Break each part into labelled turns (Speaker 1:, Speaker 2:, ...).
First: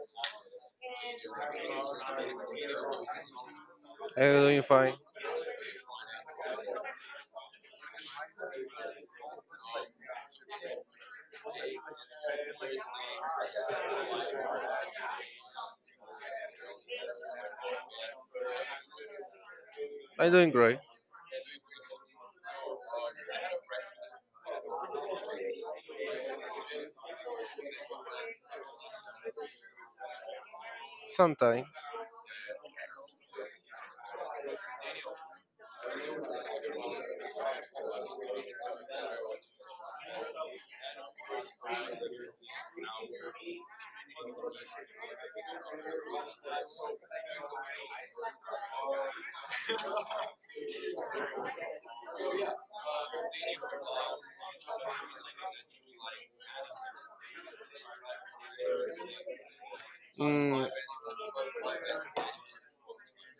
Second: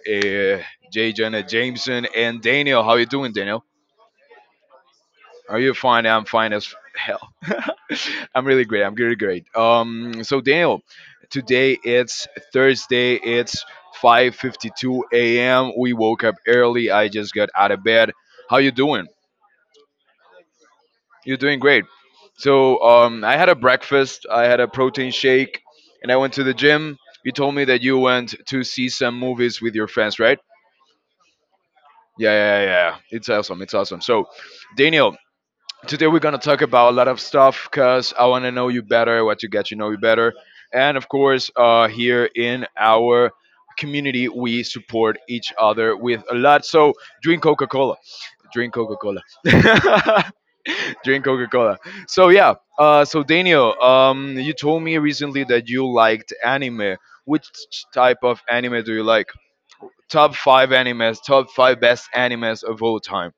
Speaker 1: Jay Jenna Jameson and Daniel. How you doing, Daniel?
Speaker 2: I'm doing fine.
Speaker 1: Are you fine? I'm fine as hell. I'm really great. I'm really great. So Daniel, today it's Thursday. It's 5:52 a.m. We woke up early. I just got out of bed. How you doing?
Speaker 2: I'm doing great.
Speaker 1: You're doing great. So I had a breakfast. I had a protein shake, and I went to the gym. You told me that you went to see some movies with your friends, right?
Speaker 2: Sometimes.
Speaker 1: Yeah, yeah, yeah. Yeah. It's awesome. It's awesome. So, Daniel, today we're gonna talk about a lot of stuff because I want to know you better, what to get to know you better, and of course, here in our community, we support each other with a lot. So, drink Coca Cola. Drink Coca Cola. Drink Coca Cola. So yeah. So Daniel, you told me recently that you liked anime. Which type of anime do you like? Top
Speaker 2: Mm,
Speaker 1: five animes, top five best animes of all time.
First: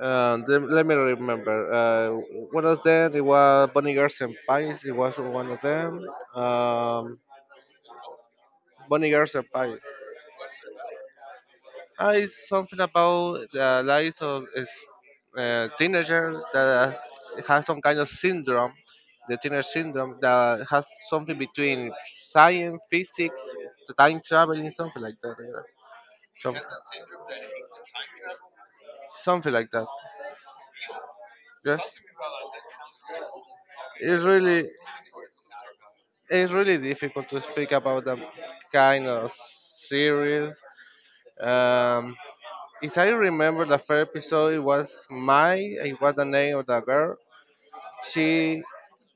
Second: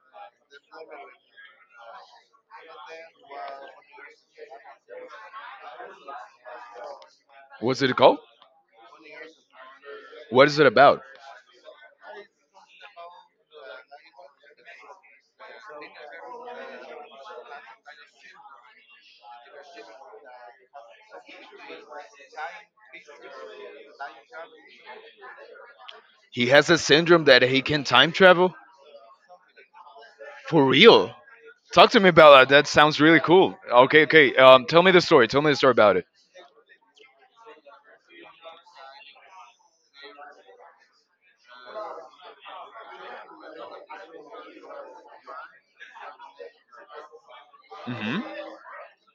Speaker 2: then let me remember. One of them it was Bonnie Girls and Pines. It was one of them. Um,
Speaker 1: What's it called?
Speaker 2: Bonnie Girls and Pines.
Speaker 1: What is it about?
Speaker 2: It's something about the lives of teenagers that has some kind of syndrome, the teenage syndrome that has something between science, physics, time traveling, something like that.
Speaker 1: He
Speaker 2: Some,
Speaker 1: has a syndrome that he can time travel?
Speaker 2: something like that.
Speaker 1: For real? Talk
Speaker 2: Yes.
Speaker 1: to me about that. That sounds really cool. Okay,
Speaker 2: It's
Speaker 1: okay.
Speaker 2: really
Speaker 1: Tell me the story. Tell me the story about it.
Speaker 2: it's really difficult to speak about that kind of series. Um, if I remember the first episode, it was Mai. It was the name of the girl.
Speaker 1: Hmm.
Speaker 2: She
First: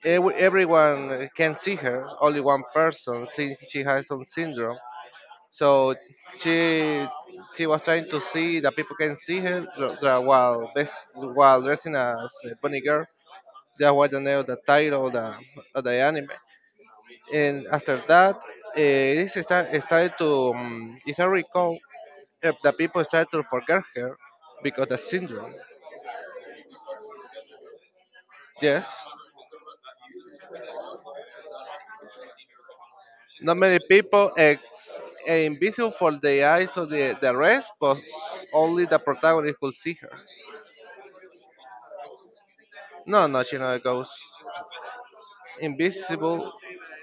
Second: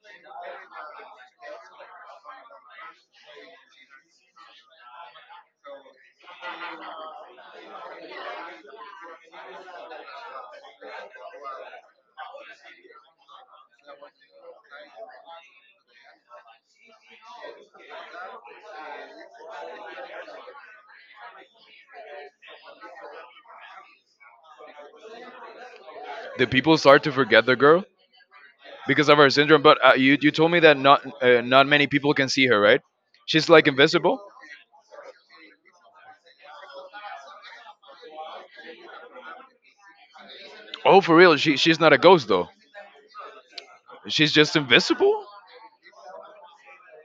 Speaker 2: Everyone can see her, only one person. She has some syndrome, so she she was trying to see that people can see her while dressing as a bunny girl. That was the name of the title of the anime. And after that, this started to, if I recall, the people started to forget her because the syndrome.
Speaker 1: Did people start to forget the girl
Speaker 2: Yes,
Speaker 1: because of her syndrome? But you told me that not not many people can see her, right? She's
Speaker 2: not
Speaker 1: like
Speaker 2: many
Speaker 1: invisible.
Speaker 2: people invisible for the eyes of the rest, but only the protagonist could see her.
Speaker 1: Oh, for real? She's not a ghost though.
Speaker 2: No, no, she not a ghost.
Speaker 1: She's just invisible.
Speaker 2: Invisible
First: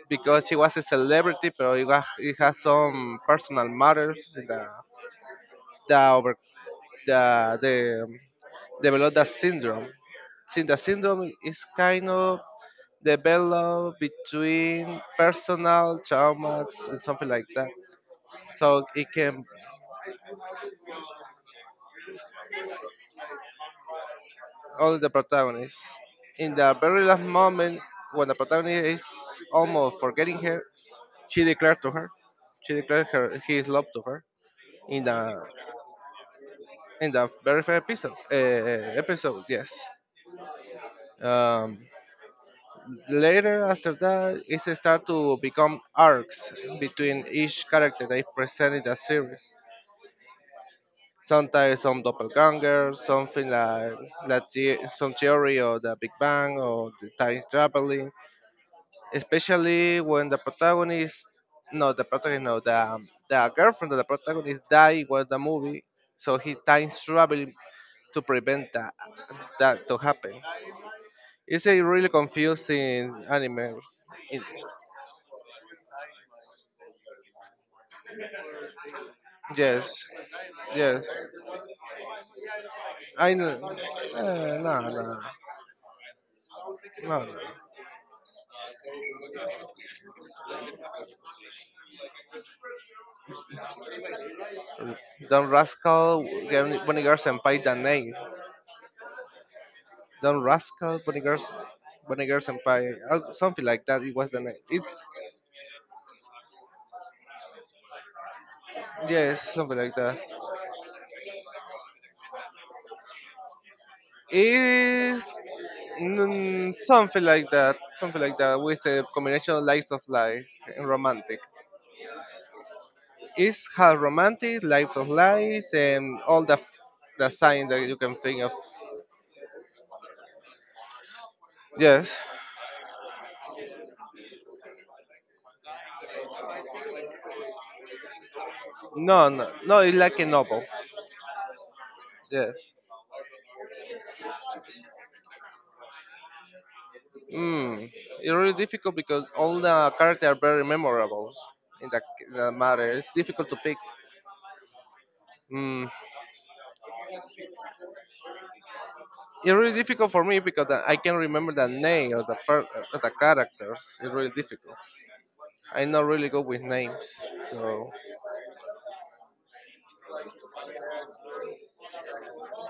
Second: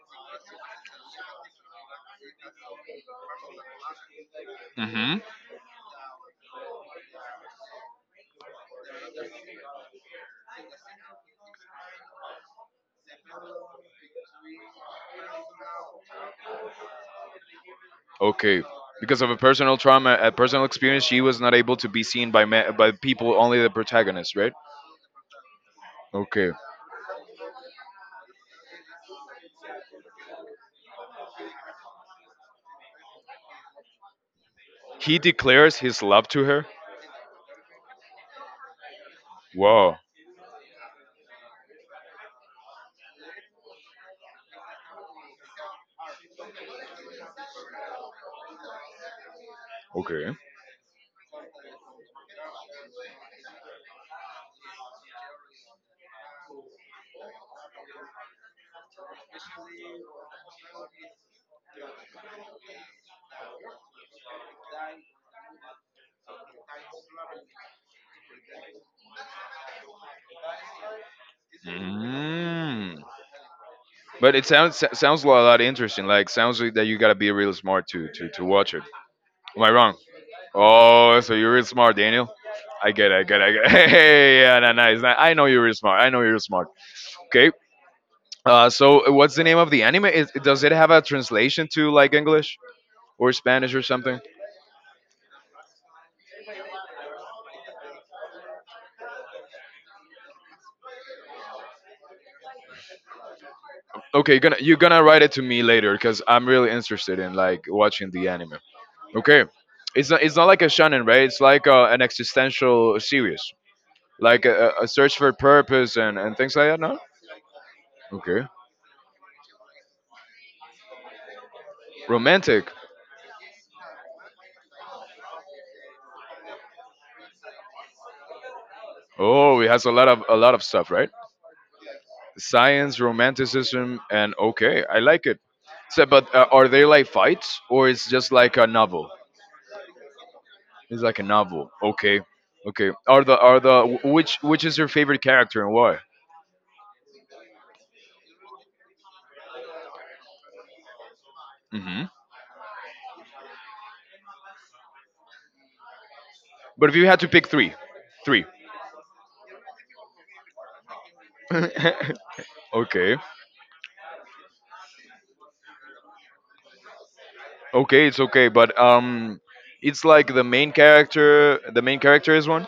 Speaker 2: because she was a celebrity, but it has some personal matters in
Speaker 1: Hmm.
Speaker 2: the over the the develop that syndrome. Since the syndrome is kind of developed between personal traumas and something like that.
Speaker 1: Okay.
Speaker 2: So it
Speaker 1: Because of a
Speaker 2: can
Speaker 1: personal trauma, a personal experience, she was not able to be seen by by people, only the protagonist, right?
Speaker 2: all the protagonists.
Speaker 1: Okay.
Speaker 2: In the very last moment, when the protagonist is almost forgetting her, she declared to her, she declared her his love to her in
Speaker 1: He
Speaker 2: the
Speaker 1: declares his love to her.
Speaker 2: in the very first episode. Episode, yes.
Speaker 1: Wow.
Speaker 2: Um, Later, after that, it start to become arcs between each character they present in the series.
Speaker 1: Okay.
Speaker 2: Sometimes some doppelganger, something like some theory of the Big Bang or the time traveling. Especially when the protagonist, no, the protagonist, no, the girlfriend of the protagonist died was the movie, so he time traveling to prevent that to happen. It's a really
Speaker 1: Mm.
Speaker 2: confusing anime.
Speaker 1: But it sounds a lot interesting. Like sounds like that you gotta be real smart to watch it. Am I wrong?
Speaker 2: Yes. Yes.
Speaker 1: Oh, so you're real smart, Daniel. I get it. I
Speaker 2: I
Speaker 1: get it. I get it.
Speaker 2: know.
Speaker 1: Hey,
Speaker 2: Uh,
Speaker 1: yeah, no,
Speaker 2: no,
Speaker 1: no, it's
Speaker 2: no,
Speaker 1: not- I know you're real smart. I know you're smart.
Speaker 2: no. No.
Speaker 1: Okay. So what's the name of the anime? Does it have a translation to like English? Or Spanish or something?
Speaker 2: Don Rascal, Bunny Girl Senpai, the name. Don Rascal, Bunny Girl, Bunny Girl Senpai, something like that. It was
Speaker 1: Okay,
Speaker 2: the
Speaker 1: you're
Speaker 2: name.
Speaker 1: gonna you're gonna
Speaker 2: It's
Speaker 1: write it to me later because I'm really interested in like watching the anime.
Speaker 2: Yes,
Speaker 1: Okay,
Speaker 2: something like
Speaker 1: it's
Speaker 2: that.
Speaker 1: not it's not like a shonen, right? It's like an existential series, like a search for
Speaker 2: It's
Speaker 1: purpose and things like
Speaker 2: mm,
Speaker 1: that. No,
Speaker 2: something like that. Something like
Speaker 1: okay,
Speaker 2: that with a combination of lights of life and romantic.
Speaker 1: romantic.
Speaker 2: It's how romantic, life of lies, and all the sign that you can think of.
Speaker 1: Oh, it has a lot of stuff, right?
Speaker 2: Yes.
Speaker 1: Science, romanticism, and okay, I like it. So, but are they like fights or it's just like a novel?
Speaker 2: No, no, no. It's like a novel.
Speaker 1: It's like a novel. Okay,
Speaker 2: Yes.
Speaker 1: okay. Are the which is your favorite character and why?
Speaker 2: Mm. It's really difficult because all the characters are very memorable in that,
Speaker 1: Hmm.
Speaker 2: in that matter. It's difficult to pick. Mm.
Speaker 1: But if you had to pick three, three.
Speaker 2: It's really difficult for me because I can remember the name of of the
Speaker 1: Okay,
Speaker 2: characters. It's really difficult. I'm not really good with names, so
Speaker 1: okay, it's okay. But it's like the main character. The main character is one.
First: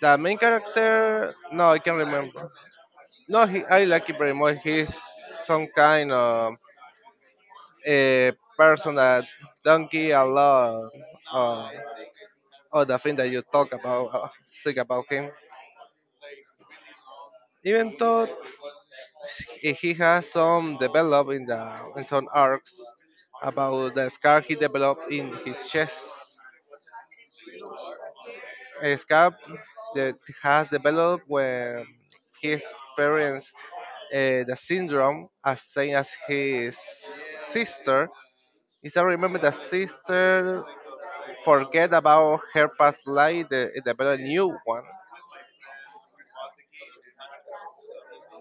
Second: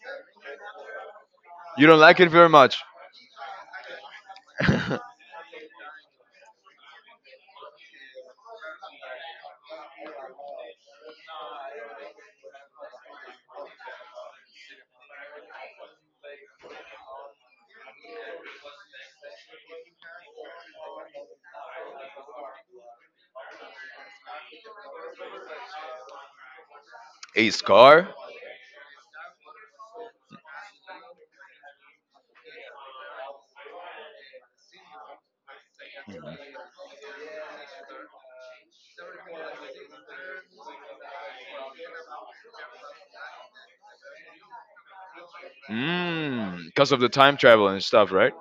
Speaker 2: the main character, no, I
Speaker 1: You
Speaker 2: can
Speaker 1: don't like it very
Speaker 2: remember.
Speaker 1: much.
Speaker 2: No, he, I like it very much. He's some kind of a person that don't give a lot. um, or the friend that you talk about, think about him. Even though he has some develop in some arcs about the scar he developed in his chest,
Speaker 1: A scar?
Speaker 2: a scar that has developed when he experienced the syndrome as same as his sister. Is I remember the sister forget about her past life, develop a new one
Speaker 1: Mmm, because of the time travel and stuff, right?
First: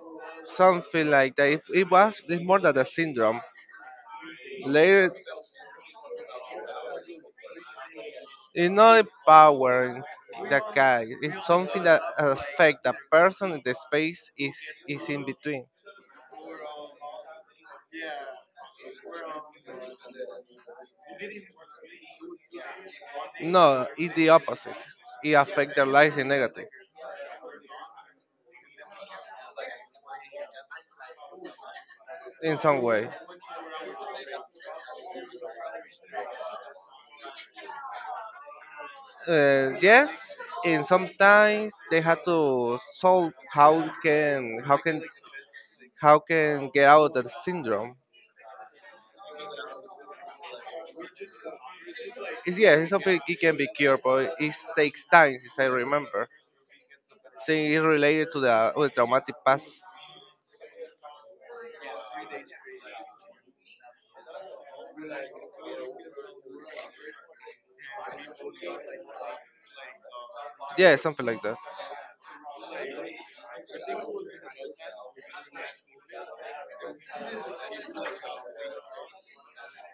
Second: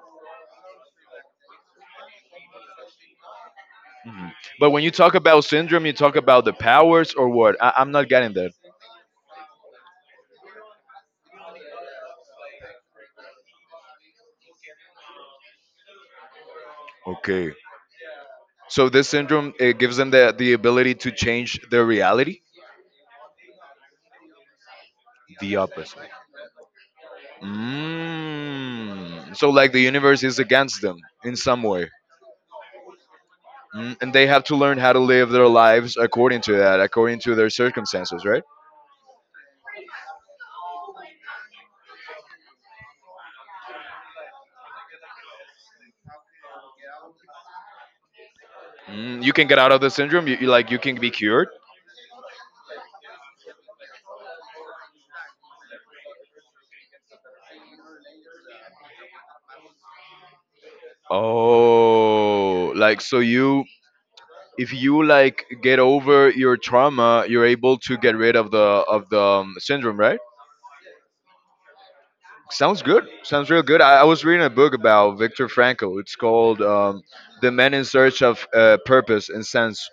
Speaker 2: something like that. It's more than the syndrome.
Speaker 1: But when you
Speaker 2: Later,
Speaker 1: talk about syndrome, you talk about the powers or what? I'm not getting that.
Speaker 2: power in the guy. It's something that affects the person in the space is in between.
Speaker 1: Okay. So this syndrome it gives them the ability to change their reality.
Speaker 2: No, it's the opposite. It
Speaker 1: The
Speaker 2: affects their
Speaker 1: opposite.
Speaker 2: lives in negative,
Speaker 1: Mm. So, like, the universe is against them in some way.
Speaker 2: in some way.
Speaker 1: Mm. And they have to learn how to live their lives according to that, according to their circumstances, right?
Speaker 2: Yes, and sometimes they have to solve how it can how can how can get out of the syndrome.
Speaker 1: Mm. You can get out of the syndrome. You you can be cured.
Speaker 2: Yeah, it's something it can be cured, but it takes time, as I remember. Since it's related to the with traumatic past.
Speaker 1: Oh, like so you if you like get over your trauma, you're able to get rid of the syndrome, right?
Speaker 2: Yeah, something like that.
Speaker 1: Sounds good. Sounds real good. I was reading a book about Viktor Frankl. It's called "The Man in Search of Purpose and Sense."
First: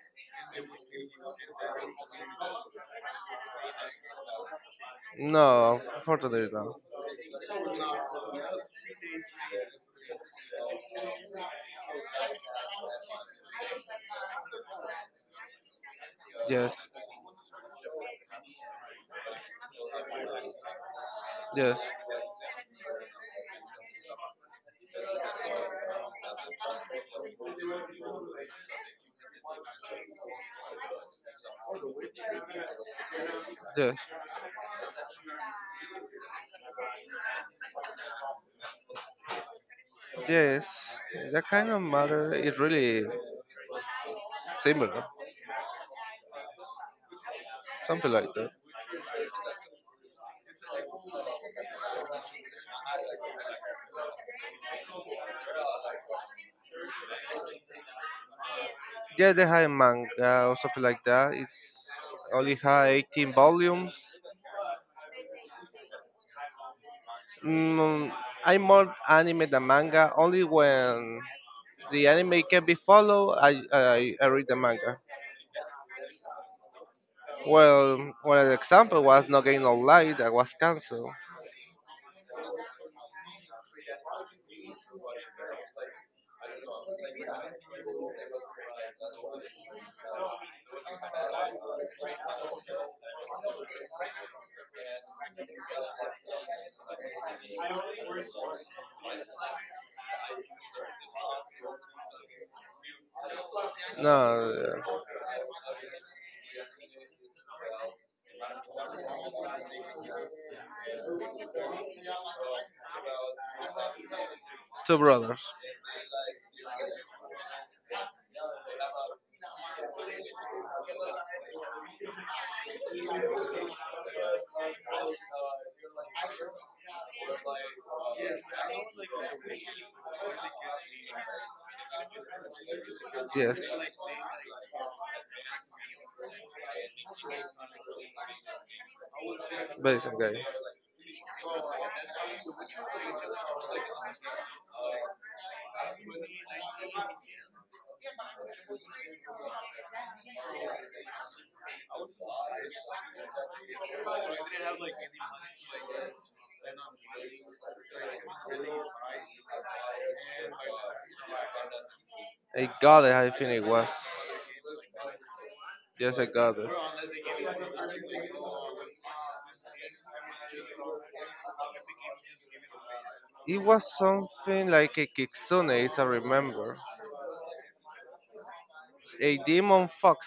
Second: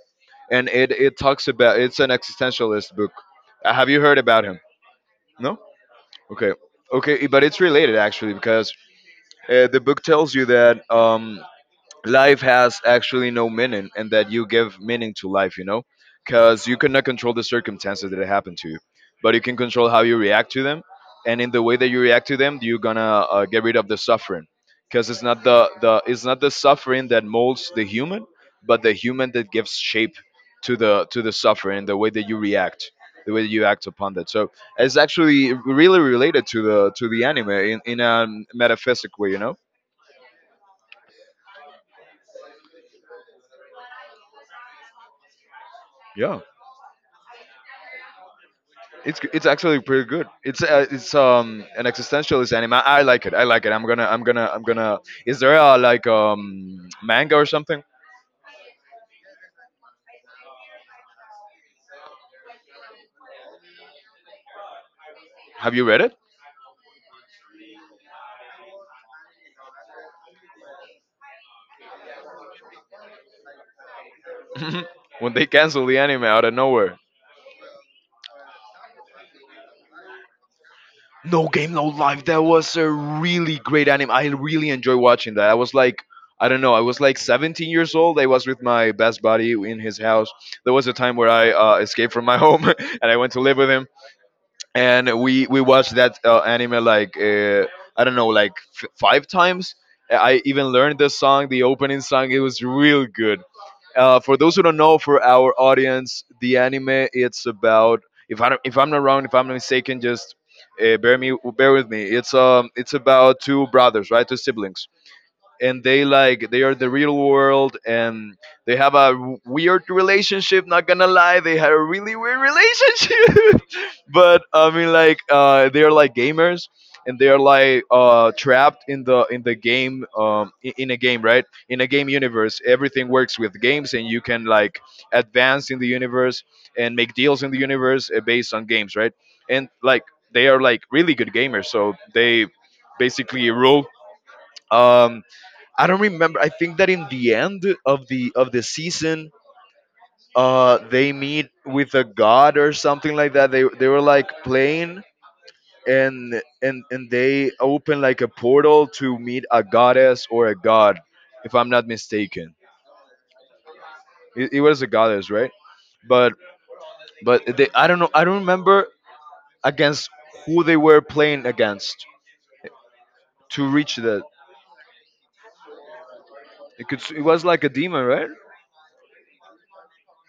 Speaker 1: And it talks about it's an existentialist book. Have you heard about him? No.
Speaker 2: No, unfortunately
Speaker 1: Okay.
Speaker 2: no.
Speaker 1: Okay, but it's related actually because the book tells you that life has actually no meaning and that you give meaning to life, you know? Because
Speaker 2: Yes,
Speaker 1: you cannot control the circumstances that happen to you, but you can control how you react to them. And in the way
Speaker 2: yes,
Speaker 1: that you react to them, you're gonna get rid of the suffering, because it's not the, the it's not the suffering that molds the human, but the human that gives shape to the suffering, the way that you react, the way that you act
Speaker 2: yes,
Speaker 1: upon that. So it's actually really related to the anime in a metaphysic way, you know?
Speaker 2: yes. That kind of matter is really similar,
Speaker 1: Yeah.
Speaker 2: something like that.
Speaker 1: It's actually pretty good. It's an existentialist anime. I like it. I like it. I'm gonna. Is there a like manga or something?
Speaker 2: Yeah, they have manga or something like that. It's only have 18 volumes.
Speaker 1: Have you read it?
Speaker 2: Mm, I'm more anime than manga. Only when the anime can be followed, I read the manga.
Speaker 1: When they cancel the anime out of nowhere.
Speaker 2: Well, an example was No Game No Light that was cancelled.
Speaker 1: No game, no life. That was a really great anime. I really enjoy watching that. I was like, I don't know, I was like 17 years old. I was with my best buddy in his house. There was a time where I escaped from my home and I went to live with him. And we watched that anime like I don't know like five times. I even learned the song, the opening song. It was real good.
Speaker 2: No.
Speaker 1: For those who don't know, for our audience, the anime it's about if I don't, if I'm not wrong, if I'm not mistaken, just bear with me. It's about two brothers, right, two siblings
Speaker 2: Two brothers.
Speaker 1: and they like they are the real world and they have a weird relationship, not gonna lie, they had a really weird relationship. But I mean like they are like gamers and they are like trapped in the game, in a game, right, in a game universe everything works with
Speaker 2: Yes.
Speaker 1: games and you can like advance in the universe and make deals in the universe based on games, right, and like
Speaker 2: Basic guys.
Speaker 1: they are like really good gamers so they basically rule. um, I don't remember. I think that in the end of the season, they meet with a god or something like that. They were like playing and they open like a portal to meet a goddess or a god, if I'm not mistaken.
Speaker 2: I got it. I think it was.
Speaker 1: It was a goddess, right?
Speaker 2: Yes, I
Speaker 1: But
Speaker 2: got
Speaker 1: but they I don't know. I don't remember against who they
Speaker 2: it.
Speaker 1: were playing against
Speaker 2: It
Speaker 1: to reach
Speaker 2: was
Speaker 1: that.
Speaker 2: something like a kitsune, as I remember.
Speaker 1: It could it was like a demon, right?
Speaker 2: A demon fox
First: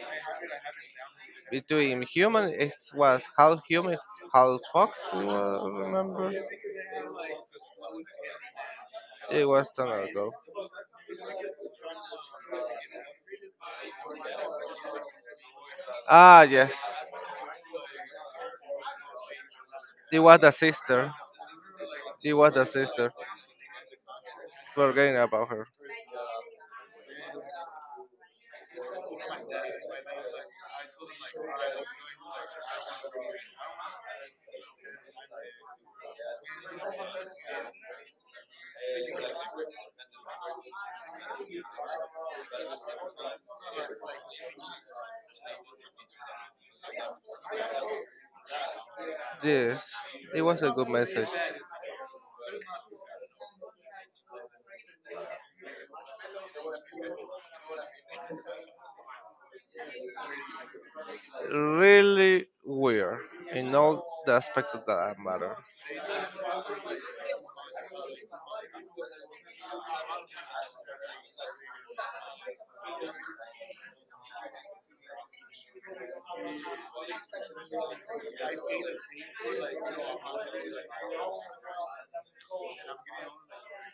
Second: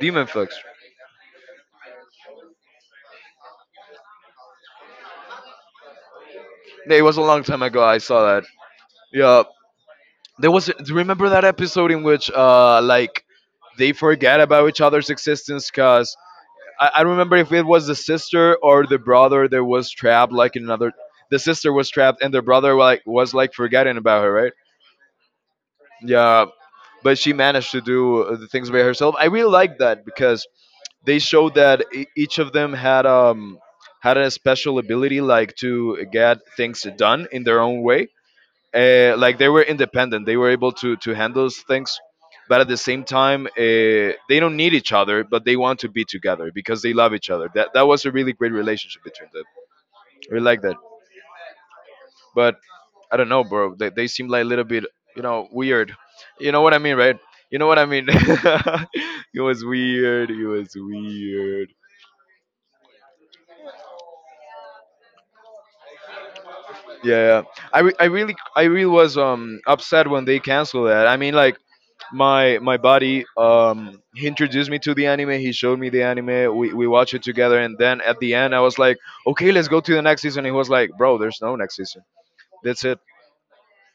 Speaker 1: Demon fucks.
Speaker 2: between human, it was half human, half fox. It was, I remember.
Speaker 1: Yeah, it was a long time ago. I saw that. Yeah,
Speaker 2: It was long ago.
Speaker 1: there was. Do you remember that episode in which, like, they forget about each other's existence? Cause
Speaker 2: Ah, yes.
Speaker 1: I don't remember if it was the sister or the brother that was
Speaker 2: It
Speaker 1: trapped,
Speaker 2: was the
Speaker 1: like in another.
Speaker 2: sister.
Speaker 1: The sister was trapped, and
Speaker 2: It
Speaker 1: the
Speaker 2: was the
Speaker 1: brother like
Speaker 2: sister.
Speaker 1: was like forgetting about her, right?
Speaker 2: Forgetting about her.
Speaker 1: Yeah, but she managed to do the things by herself. I really like that because they showed that each of them had had a special ability, like to get things done in their own way, like they were independent, they were able to handle things but at the same time they don't need each other but they want to be together because they love each other, that that was a really great relationship between them,
Speaker 2: Yes,
Speaker 1: we
Speaker 2: it
Speaker 1: like
Speaker 2: was a
Speaker 1: that.
Speaker 2: good message.
Speaker 1: But I don't know bro, they seem like a little bit, you know, weird, you know what I mean, right? You know what I mean. It was weird, it was weird.
Speaker 2: Really weird in all the aspects of that matter.
Speaker 1: Yeah, yeah. I really, I really was upset when they canceled that. I mean like my buddy, he introduced me to the anime, he showed me the anime, we watched it together and then at the end I was like, okay let's go to the next season, he was like, bro there's no next season, that's it,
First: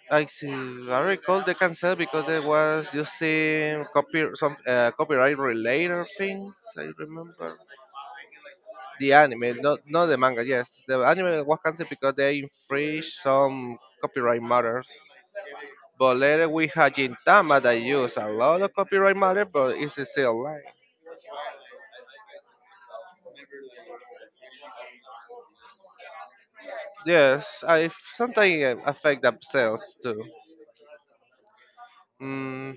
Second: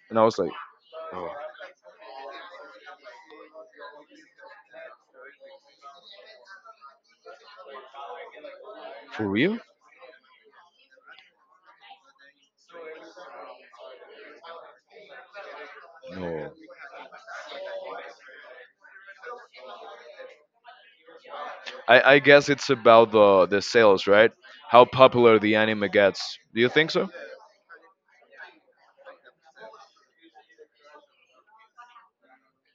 Speaker 1: and I
Speaker 2: I
Speaker 1: was like,
Speaker 2: see. I recall they canceled because they was using copy some copyright related things. I remember the
Speaker 1: for real.
Speaker 2: anime, not the manga. Yes, the anime was canceled because they infringed some copyright matters. But later
Speaker 1: No,
Speaker 2: we had Gintama that used a lot of copyright matter, but it's still alive.
Speaker 1: I I guess it's about the sales, right, how popular the anime gets, do you think so?
Speaker 2: Yes, I sometimes affect themselves too. Mm,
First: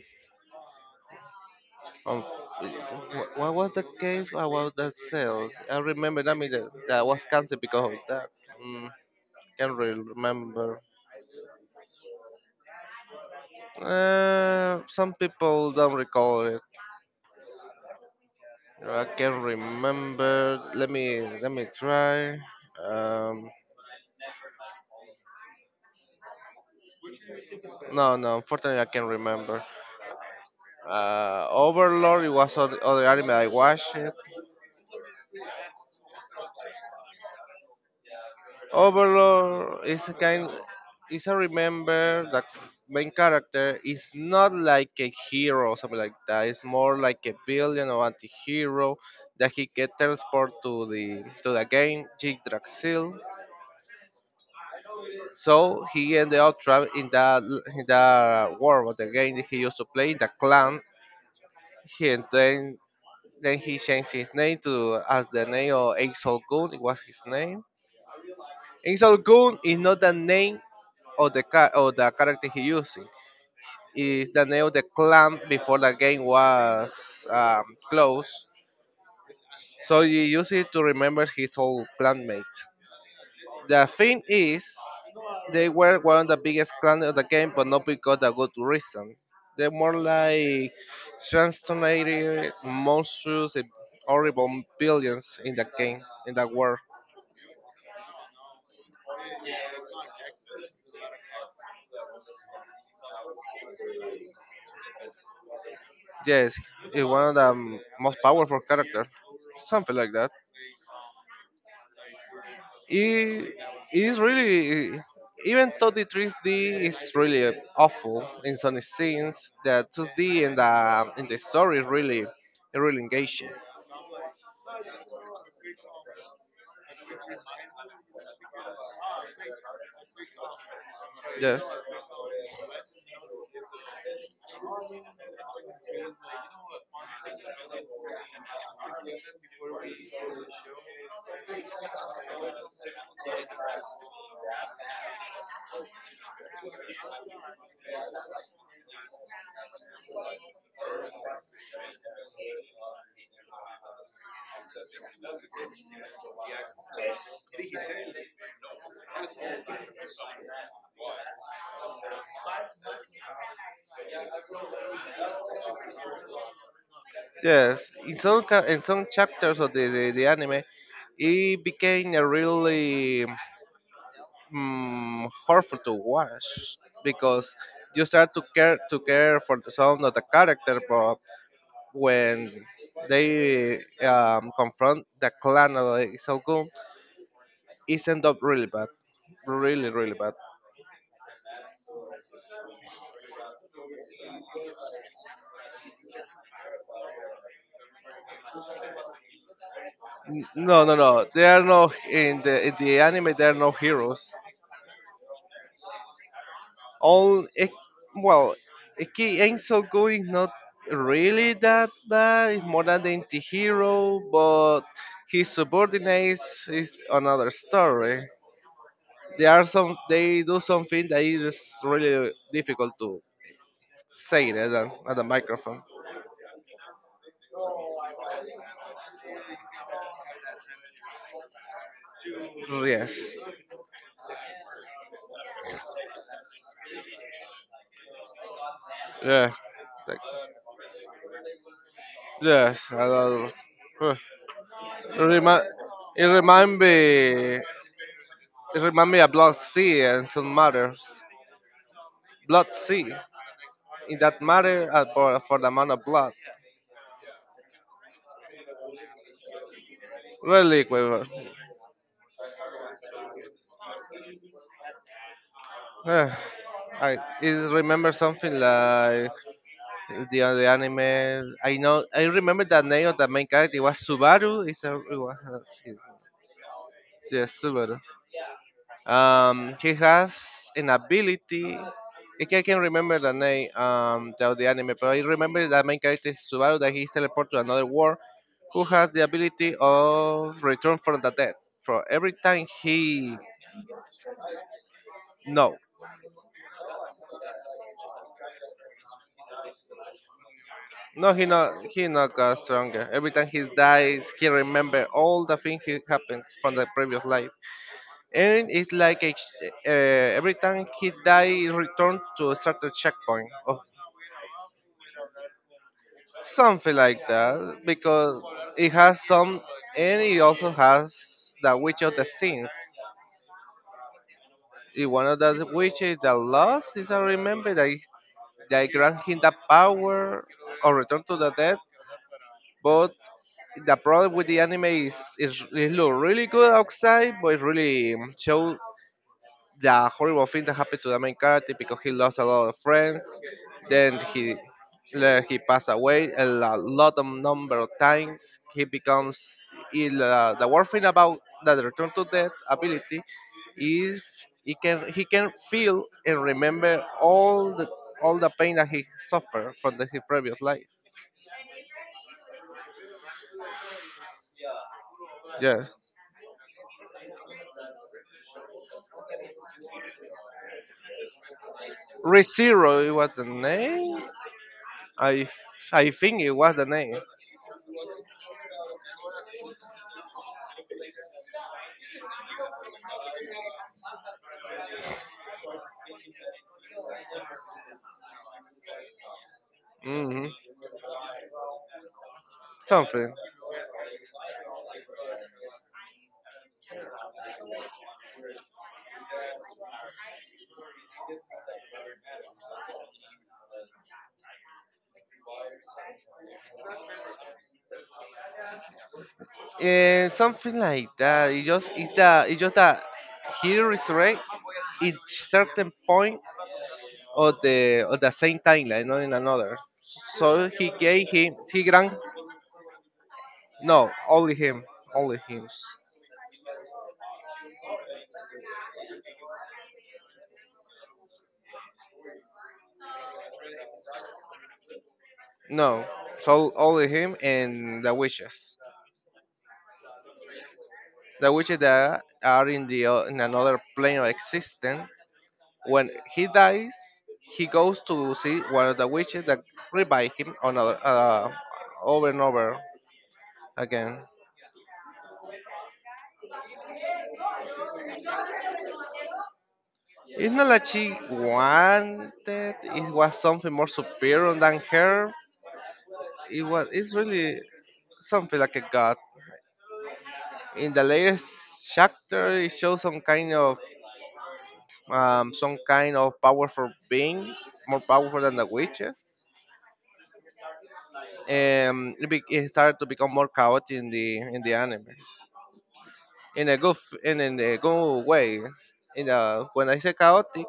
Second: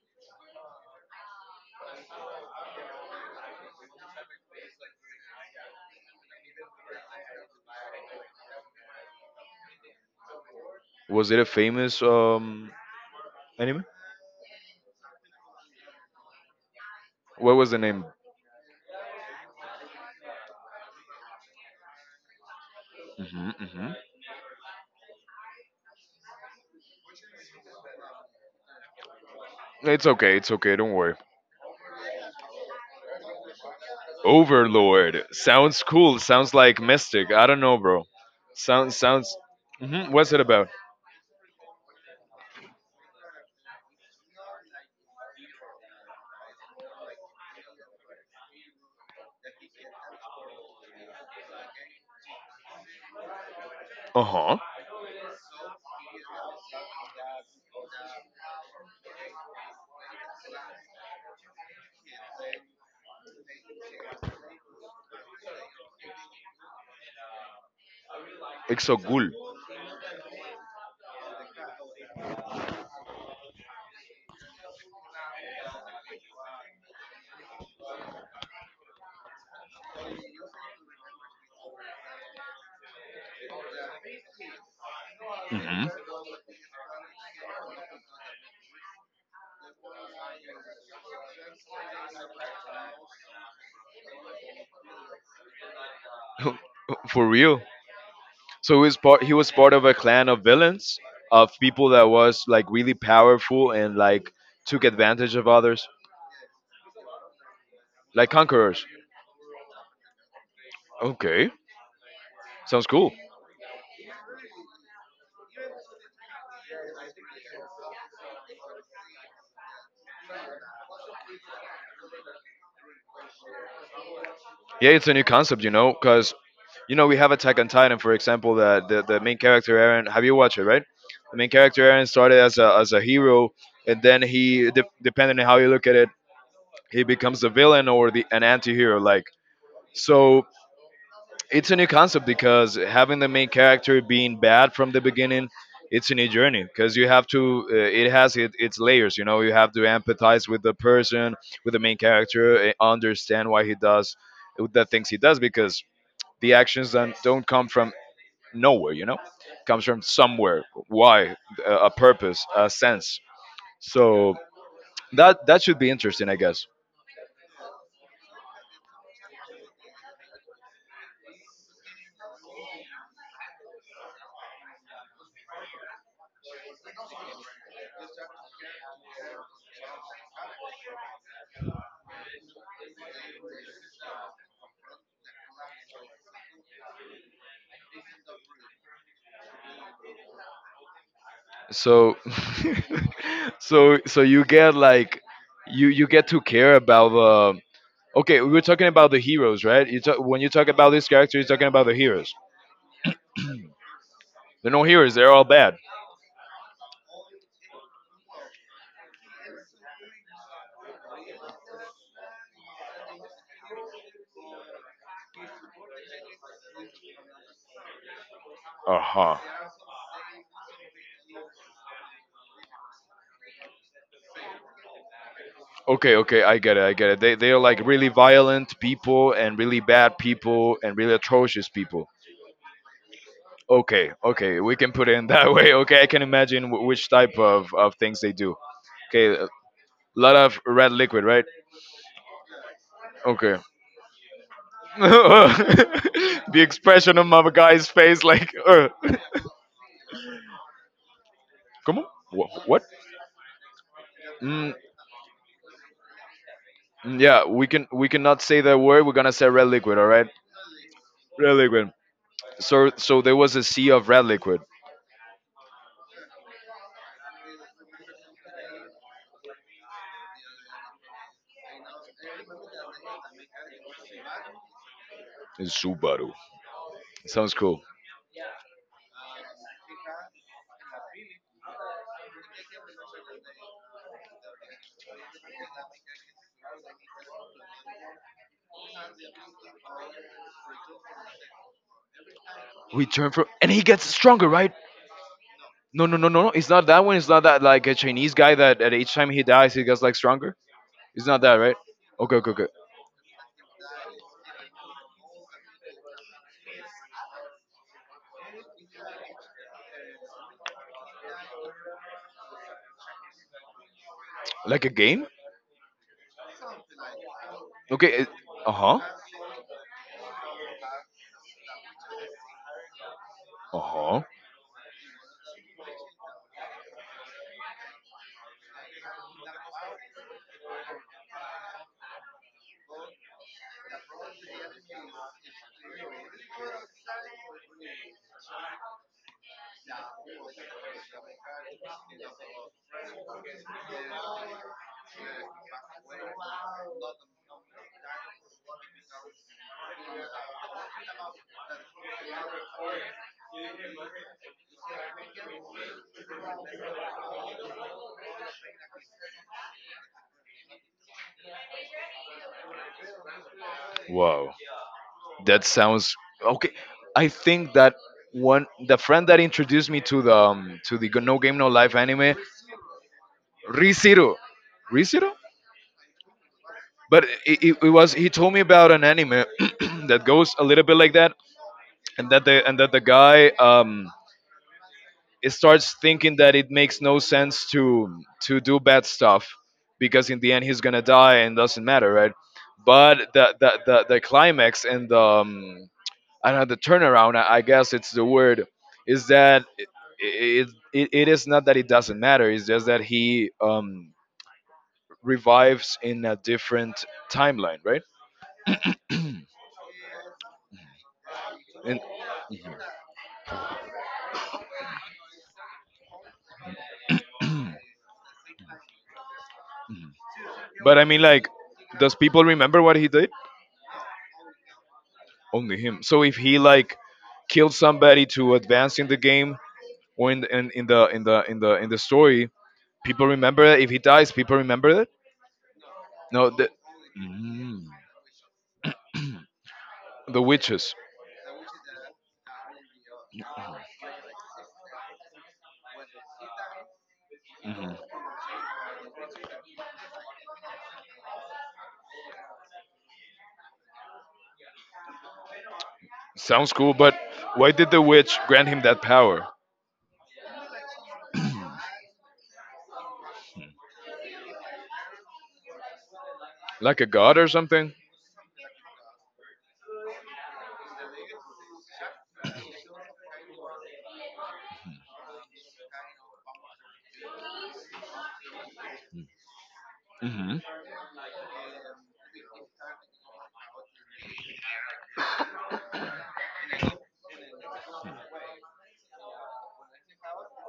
Speaker 2: What was the case about the sales? I remember that, mean, that that was canceled because of that. Mm, can't really remember.
Speaker 1: Was it a famous anime?
Speaker 2: Some people don't recall it.
Speaker 1: What was the name?
Speaker 2: I can't remember. Let me try. Um,
Speaker 1: Hmm. Hmm.
Speaker 2: no, no. Unfortunately, I can't remember.
Speaker 1: It's okay, it's okay, don't worry.
Speaker 2: Overlord. It was other anime I watched.
Speaker 1: Overlord sounds cool. Sounds like mystic. I don't know, bro. Sounds sounds.
Speaker 2: Overlord is
Speaker 1: Hmm.
Speaker 2: a
Speaker 1: What's it
Speaker 2: kind,
Speaker 1: about?
Speaker 2: is a, remember that main character is not like a hero or something like that. It's more like a villain or anti-hero that he can transport to the game Yggdrasil.
Speaker 1: Uh huh.
Speaker 2: So he ended up trapped in that world of the game that he used to play, the clan. He and then he changed his name to as the name of Exol Gun. It was his name.
Speaker 1: It's so
Speaker 2: Exol
Speaker 1: cool.
Speaker 2: Gun is not a name of the car or the character he using. Is the name of the clan before the game was um, closed, so you use it to remember his old clanmate. The thing is, they
Speaker 1: Hmm.
Speaker 2: were one of the biggest clans of the game, but not because of good reason. They're more like transformated monstrous and horrible billions in the game, in the world.
Speaker 1: For real. So he was part. He was part of a clan of villains, of people that was like really powerful and like took advantage of others,
Speaker 2: Yes, he's one of the most
Speaker 1: like
Speaker 2: powerful
Speaker 1: conquerors.
Speaker 2: characters, something like that.
Speaker 1: Okay, sounds cool.
Speaker 2: It is really, even though the 3D is really awful in some scenes, the 2D and the in the story is really really engaging.
Speaker 1: Yeah, it's a new concept, you know, because you know we have Attack on Titan, for example. That the main character Aaron, have you watched it, right? The main
Speaker 2: Yes.
Speaker 1: character Aaron started as a hero, and then he, depending on how you look at it, he becomes the villain or the an anti-hero. Like so, it's a new concept because having the main character being bad from the beginning, it's a new journey because you have to. It has its layers, you know. You have to empathize with the person, with the main character, understand why he does the things he does because the actions don't come from nowhere comes from somewhere, why a purpose, a sense. So that should be interesting, I guess.
Speaker 2: Yes. In some chapters of the anime, it became a really hurtful to watch because you start to care for the sound of the character, but when they confront the clan of the Isogun, it end up really bad, really really bad.
Speaker 1: So so you get like, you get to care about the. Okay, we were talking about the heroes, right? You talk, when you talk
Speaker 2: No,
Speaker 1: about
Speaker 2: no,
Speaker 1: this
Speaker 2: no.
Speaker 1: character,
Speaker 2: They
Speaker 1: you're
Speaker 2: are
Speaker 1: talking about the
Speaker 2: no
Speaker 1: heroes.
Speaker 2: in the anime. They are no heroes.
Speaker 1: They're no heroes, they're all bad.
Speaker 2: All it, well, Eki Go is not really that bad. It's more than the anti-hero, but his subordinates is another story.
Speaker 1: Uh-huh.
Speaker 2: There are some, they do something that is really difficult to say it at the microphone.
Speaker 1: Okay, okay, I get it, I get it. They are like really violent people and really bad people and really atrocious people.
Speaker 2: Yes.
Speaker 1: Okay, okay, we can put it in that way. Okay, I can imagine which type of things they do. Okay, a
Speaker 2: Yeah. Like,
Speaker 1: lot of red liquid, right?
Speaker 2: yes. I love.
Speaker 1: Okay.
Speaker 2: Huh. it, Remi- it
Speaker 1: The
Speaker 2: remind
Speaker 1: expression on my
Speaker 2: me
Speaker 1: guy's face, like,
Speaker 2: it remind me of blood sea and some matters.
Speaker 1: Come on.
Speaker 2: Blood
Speaker 1: What?
Speaker 2: sea in that
Speaker 1: Mm,
Speaker 2: matter and for the amount of blood.
Speaker 1: mm, yeah, we cannot say that word. We're gonna say red liquid. All right.
Speaker 2: Really quick.
Speaker 1: Red liquid. So there was a sea of red liquid
Speaker 2: Uh, I is remember something like the anime. I know I remember the name of the main character. It was Subaru. It's a, it was,
Speaker 1: in
Speaker 2: yes,
Speaker 1: Subaru. Sounds
Speaker 2: yes,
Speaker 1: cool.
Speaker 2: Subaru. He has an ability. I can't remember the name of the anime, but I remember the main character is Subaru that he's teleported to another world who has the ability of return from the dead. For every time
Speaker 1: We turn
Speaker 2: he.
Speaker 1: from, and he gets stronger, right?
Speaker 2: No,
Speaker 1: No, no, no, no, no. It's not that one. It's not that, like a Chinese guy that at each time he dies he gets like stronger. It's
Speaker 2: no,
Speaker 1: not
Speaker 2: he
Speaker 1: that,
Speaker 2: not
Speaker 1: right?
Speaker 2: he not
Speaker 1: Okay, okay,
Speaker 2: got
Speaker 1: okay.
Speaker 2: stronger. Every time he dies, he remember all the things he happens from the previous life, and it's like every time he dies, return to a certain checkpoint or
Speaker 1: Like a game?
Speaker 2: something like that
Speaker 1: Okay.
Speaker 2: because
Speaker 1: Uh huh.
Speaker 2: it has some, and it also has the witch of the sins.
Speaker 1: Uh huh.
Speaker 2: It one of the witches that lost is I remember that they grant him the power or return to the dead, but the problem with the anime is it look really good outside, but it really show the horrible thing that happened to the main character because he lost a lot of friends. Then he then he passed away a lot of number of times. He becomes ill. The worst thing about the return to death ability is he can feel and remember all the pain that he suffered from his previous life.
Speaker 1: Wow. That
Speaker 2: Yeah,
Speaker 1: sounds okay. I think that one, the friend that introduced me to the No Game No Life anime,
Speaker 2: ReZero was the
Speaker 1: Rizuru.
Speaker 2: name.
Speaker 1: Rizuru?
Speaker 2: I I think it was the name.
Speaker 1: But it was he told me about an anime that goes a little bit like that, and that the guy it starts thinking that it makes no sense to do bad stuff because in
Speaker 2: hmm
Speaker 1: the end he's gonna die and doesn't matter, right? But
Speaker 2: Something.
Speaker 1: the climax and the I don't know, the turnaround, I guess it's the word, is that it is not that it doesn't matter. It's just that he revives in a different timeline, right?
Speaker 2: Yeah, something like that. It just
Speaker 1: And
Speaker 2: it's that it's just that he resurrect at certain point of the same timeline, not in another. So he
Speaker 1: but I mean,
Speaker 2: gave
Speaker 1: like,
Speaker 2: him he
Speaker 1: does
Speaker 2: grant.
Speaker 1: people remember what he did?
Speaker 2: No, only him. Only him.
Speaker 1: Only him. So if he like killed somebody to advance in the game, or in the in the in the in the story, people remember it. If he dies, people remember it.
Speaker 2: No.
Speaker 1: No, the
Speaker 2: So only him
Speaker 1: mm,
Speaker 2: and the witches.
Speaker 1: the witches.
Speaker 2: The witches that are in the in another plane of existence. When he dies, he
Speaker 1: Mhm.
Speaker 2: goes to see one of the witches that revive him another, over and over again.
Speaker 1: Sounds cool, but why did the witch grant him that power?
Speaker 2: It's not like she wanted. It was something more superior than her. It was.
Speaker 1: Like a
Speaker 2: It's
Speaker 1: god or
Speaker 2: really
Speaker 1: something.
Speaker 2: something like a god. In the latest chapter, it shows some kind of powerful being, more powerful than the witches.
Speaker 1: Hmm.
Speaker 2: And it started to become more chaotic in the anime. In a good way. In a, when I say chaotic,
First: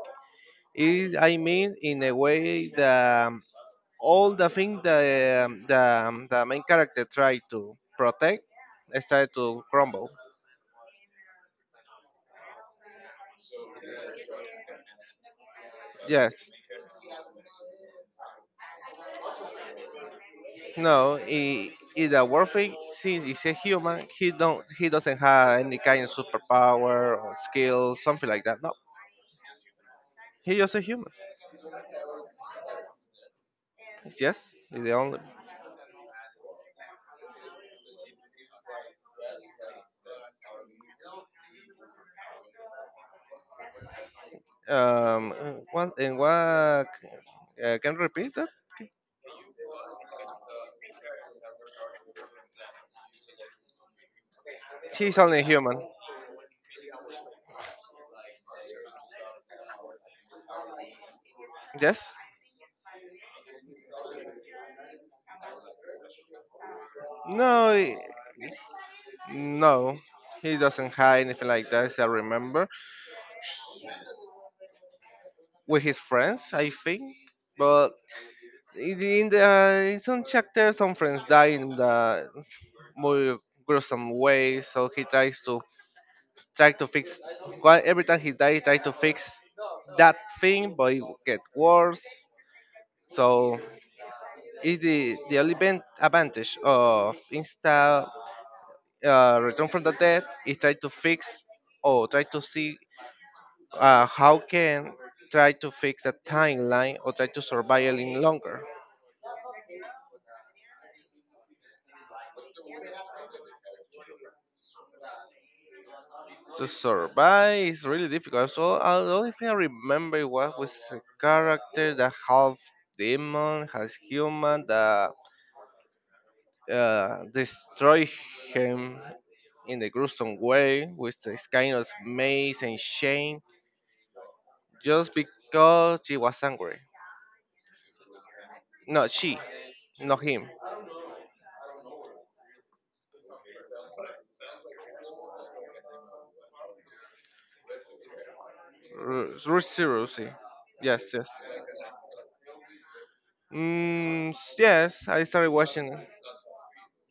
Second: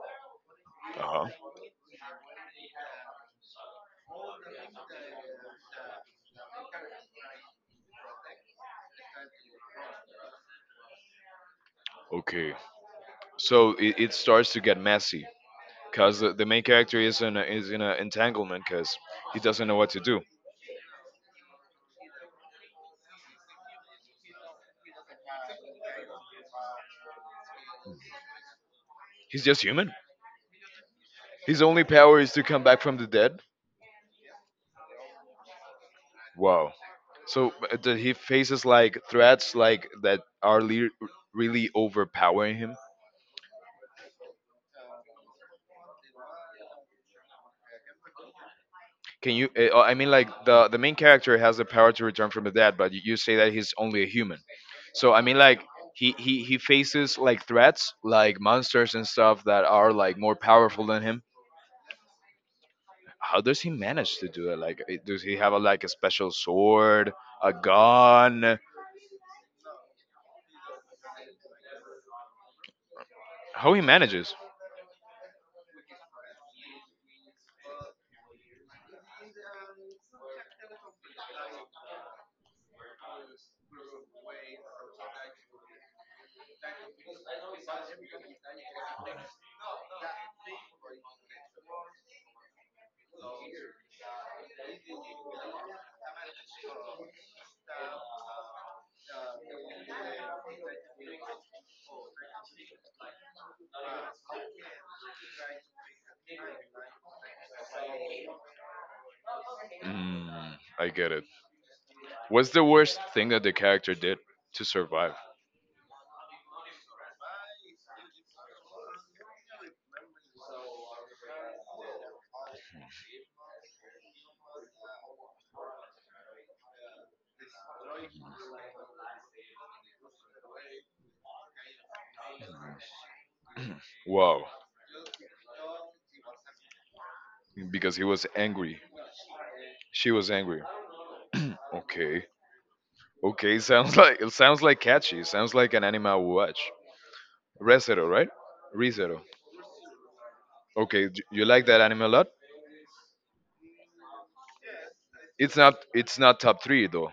Speaker 2: is
Speaker 1: Uh-huh.
Speaker 2: I mean in a way that all the things that the main character tried to protect started to crumble.
Speaker 1: Okay, so it starts to get messy because the
Speaker 2: Yes.
Speaker 1: main character is is in an entanglement because he doesn't know what to do.
Speaker 2: No. He, in the Warfig, since he's a human, he doesn't have any kind of superpower or skill, something like that. No,
Speaker 1: He's just human.
Speaker 2: he's just a human.
Speaker 1: His only power is to come back from the dead.
Speaker 2: Yes, he's the only.
Speaker 1: Wow. So that he faces like threats like that are really overpowering him.
Speaker 2: One and what, can you repeat that?
Speaker 1: Can you? Oh, I mean, like the main character has the power to return from the dead, but you say that he's only a human. So
Speaker 2: He's
Speaker 1: I mean,
Speaker 2: only
Speaker 1: like
Speaker 2: human.
Speaker 1: he faces like threats like monsters and stuff that are like more powerful than him.
Speaker 2: Yes?
Speaker 1: How does he manage to do it? Like, eh, does he have like a special sword, a
Speaker 2: No, he-
Speaker 1: gun?
Speaker 2: no. He doesn't have anything like that, as I remember.
Speaker 1: How he manages?
Speaker 2: With his friends, I think. But in the in some chapters, some friends die in the more gruesome way. So he tries to try to fix. Every time he dies, he tries to fix that thing, but it get worse. So it's the the only advantage of Insta, Return from the Dead is try to fix or try to see, how can, try to fix the timeline or try to survive a little longer.
Speaker 1: Mm, I get it. What's the worst thing that the character did to survive?
Speaker 2: To survive is really difficult. So the only thing I remember, it was a character that half demon, half human that, destroy him in a gruesome way with this kind of maze and shame
Speaker 1: Wow,
Speaker 2: just because she was angry.
Speaker 1: because he was angry.
Speaker 2: No, she,
Speaker 1: She
Speaker 2: not
Speaker 1: was
Speaker 2: him.
Speaker 1: angry. Okay, okay. Sounds like, it sounds like catchy. Sounds like an anime I would watch. Resero, right? Resero.
Speaker 2: Rusi.
Speaker 1: Okay,
Speaker 2: Yes, yes.
Speaker 1: you like that anime a lot?
Speaker 2: Yes, I started
Speaker 1: It's not,
Speaker 2: watching it.
Speaker 1: it's not top three though.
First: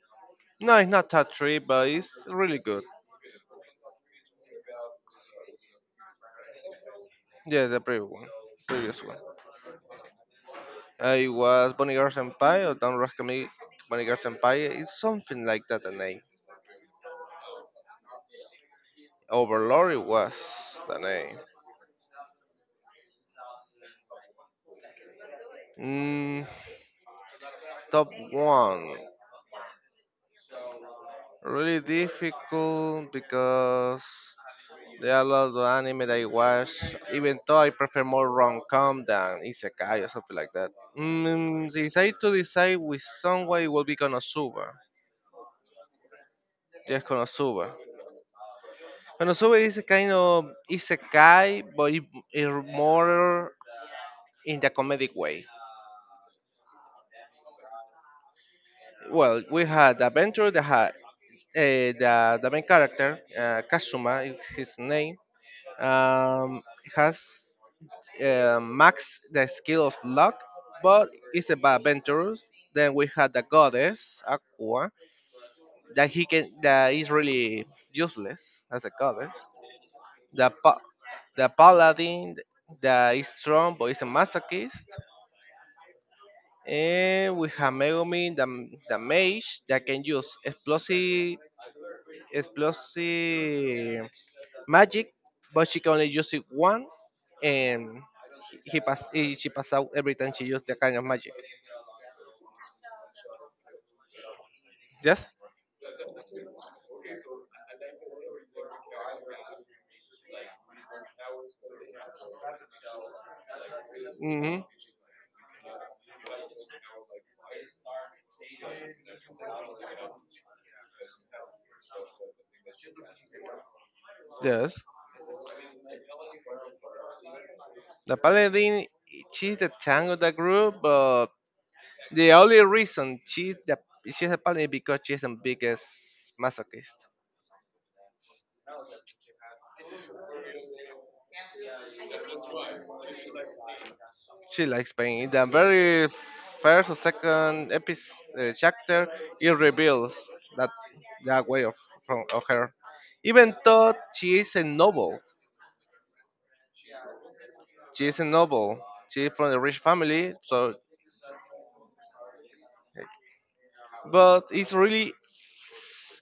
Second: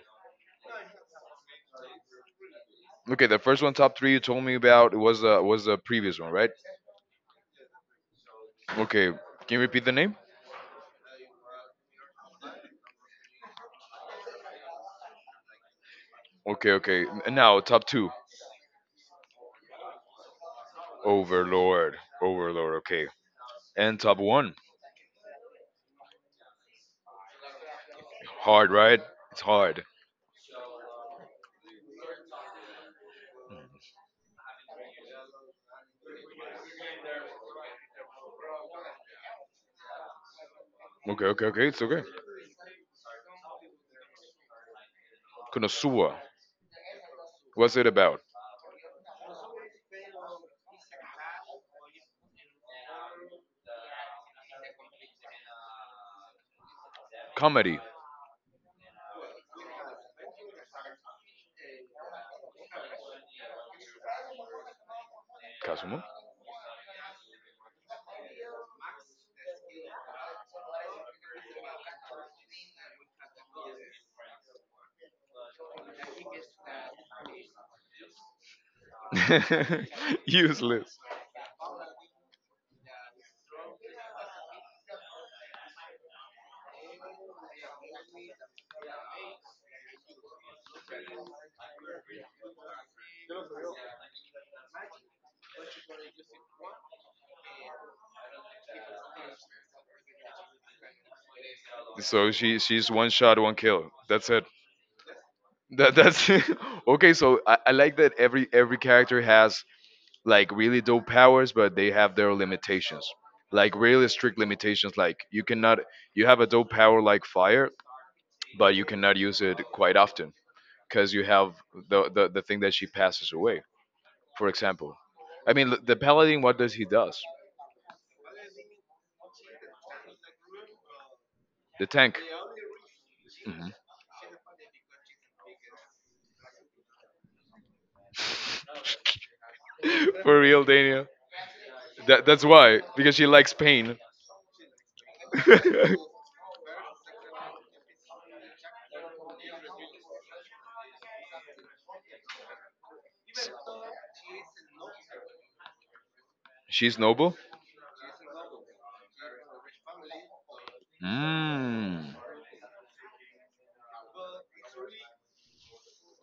Speaker 2: No, it's not top three, but it's really good.
Speaker 1: Okay, the first one top three you told me about was the previous one, right?
Speaker 2: Yeah, the previous one. Previous
Speaker 1: Okay,
Speaker 2: one.
Speaker 1: can you repeat the name?
Speaker 2: It was Bonnie Girl Senpai or Don't Rock Me Bonnie Girl Senpai. It's something like that, the name.
Speaker 1: Okay, okay. Now top two.
Speaker 2: Overlord it was the name.
Speaker 1: Overlord. Overlord, okay. And top one.
Speaker 2: Mm, top
Speaker 1: Hard,
Speaker 2: one.
Speaker 1: right? It's hard.
Speaker 2: Really difficult because there are lots of anime that I watch, even though I prefer more rom-com than isekai or something like that.
Speaker 1: Okay, okay, okay,
Speaker 2: Mm,
Speaker 1: it's
Speaker 2: if
Speaker 1: okay.
Speaker 2: I to decide with someone, it will be Konosuba.
Speaker 1: Konosuba.
Speaker 2: Yes, Konosuba.
Speaker 1: What's it about?
Speaker 2: Konosuba is a kind of isekai, but it more in the comedic way.
Speaker 1: Comedy.
Speaker 2: Well, we had the adventure, the, ha- eh, the main character, Kazuma is his name,
Speaker 1: Kazumu?
Speaker 2: um, has, max the skill of luck, but it's about adventurous. Then we had the goddess Aqua that he can that is really useless as a goddess. The pa-
Speaker 1: Useless.
Speaker 2: the paladin that is strong but is a masochist. And we have Megumi, the mage that can use explosive explosive magic, but she can only use it one, and she pass out every time she used that kind of magic.
Speaker 1: So she she's one shot, one kill. That's it.
Speaker 2: Yes.
Speaker 1: That's okay. So I like that every character has like really dope powers, but they have their limitations. Like really strict
Speaker 2: Hmm.
Speaker 1: limitations. Like you cannot, you have a dope power like fire, but you cannot use it quite often because you have the thing that she passes away. For
Speaker 2: Yes.
Speaker 1: example, I mean, the paladin. What does he does?
Speaker 2: The paladin, she's the tank of the group, but
Speaker 1: The tank.
Speaker 2: the only reason she's
Speaker 1: Mhm.
Speaker 2: the she's a paladin because she's the biggest masochist.
Speaker 1: For real, Daniel. That's why, because she likes pain.
Speaker 2: She likes pain. In the very first or second episode, chapter, it reveals that that way of from of her. Even though she is a noble,
Speaker 1: She's noble.
Speaker 2: she is a noble. She's from a rich family, so,
Speaker 1: Mm.
Speaker 2: but it's really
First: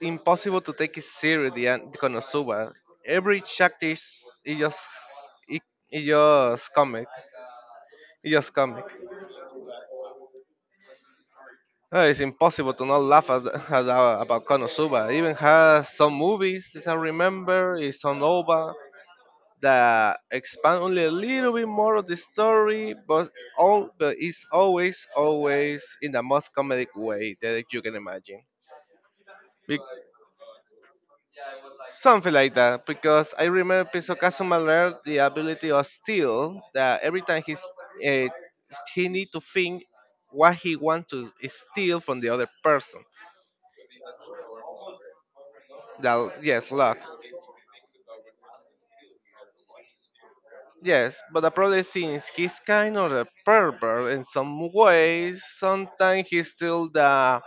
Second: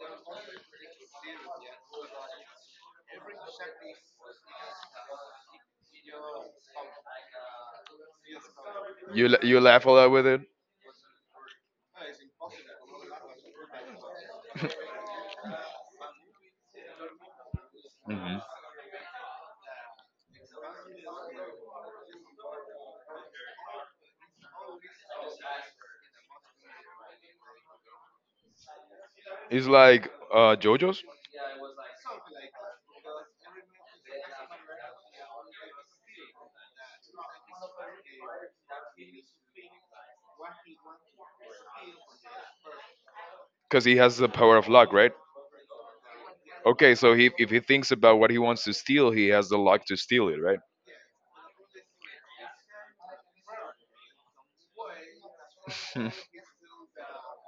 Speaker 2: impossible to take it seriously and Konosuba. Every chapter is it, it just comic. It just comic.
Speaker 1: You you laugh a lot with it.
Speaker 2: It's impossible to not laugh at, about Konosuba. It even has some movies, as I remember, it's on
Speaker 1: Hmm.
Speaker 2: OVA that expand only a little bit more of the story, but all but it's always always in the most comedic way that you can imagine.
Speaker 1: It's like JoJo's.
Speaker 2: Something like that, because I remember Pizzo Kazuma learned the ability of steel that every time he's, uh, he need to think what he want to steal from the other person.
Speaker 1: Because he has the power of luck, right?
Speaker 2: That yes,
Speaker 1: Okay,
Speaker 2: luck.
Speaker 1: so if he thinks about what he wants to steal, he has the luck to steal it, right?
Speaker 2: Yes, but the problem is since he's kind of a pervert in some ways, sometimes he's still the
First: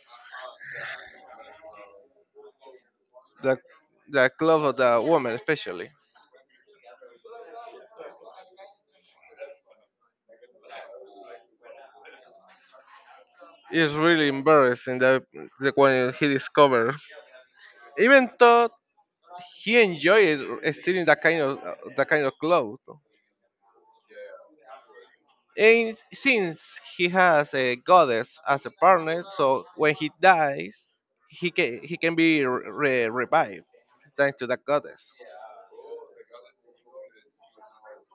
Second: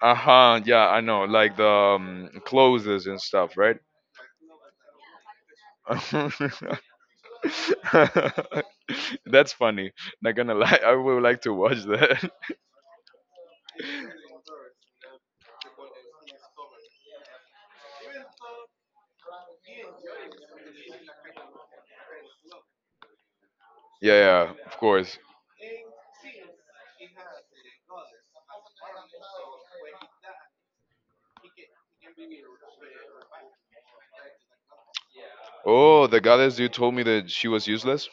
Speaker 1: Uh huh. Yeah, I know. Like the clothes and
Speaker 2: the
Speaker 1: stuff, right?
Speaker 2: glove of the woman, especially.
Speaker 1: That's funny. Not gonna lie, I would like to watch that.
Speaker 2: It's really embarrassing that the when he discovered. Even though he enjoys stealing that kind of clothes.
Speaker 1: Yeah, yeah, of course.
Speaker 2: And since he has a goddess as a partner, so when he dies, he can be revived thanks to that goddess.
Speaker 1: Oh, the goddess you told me that she was useless.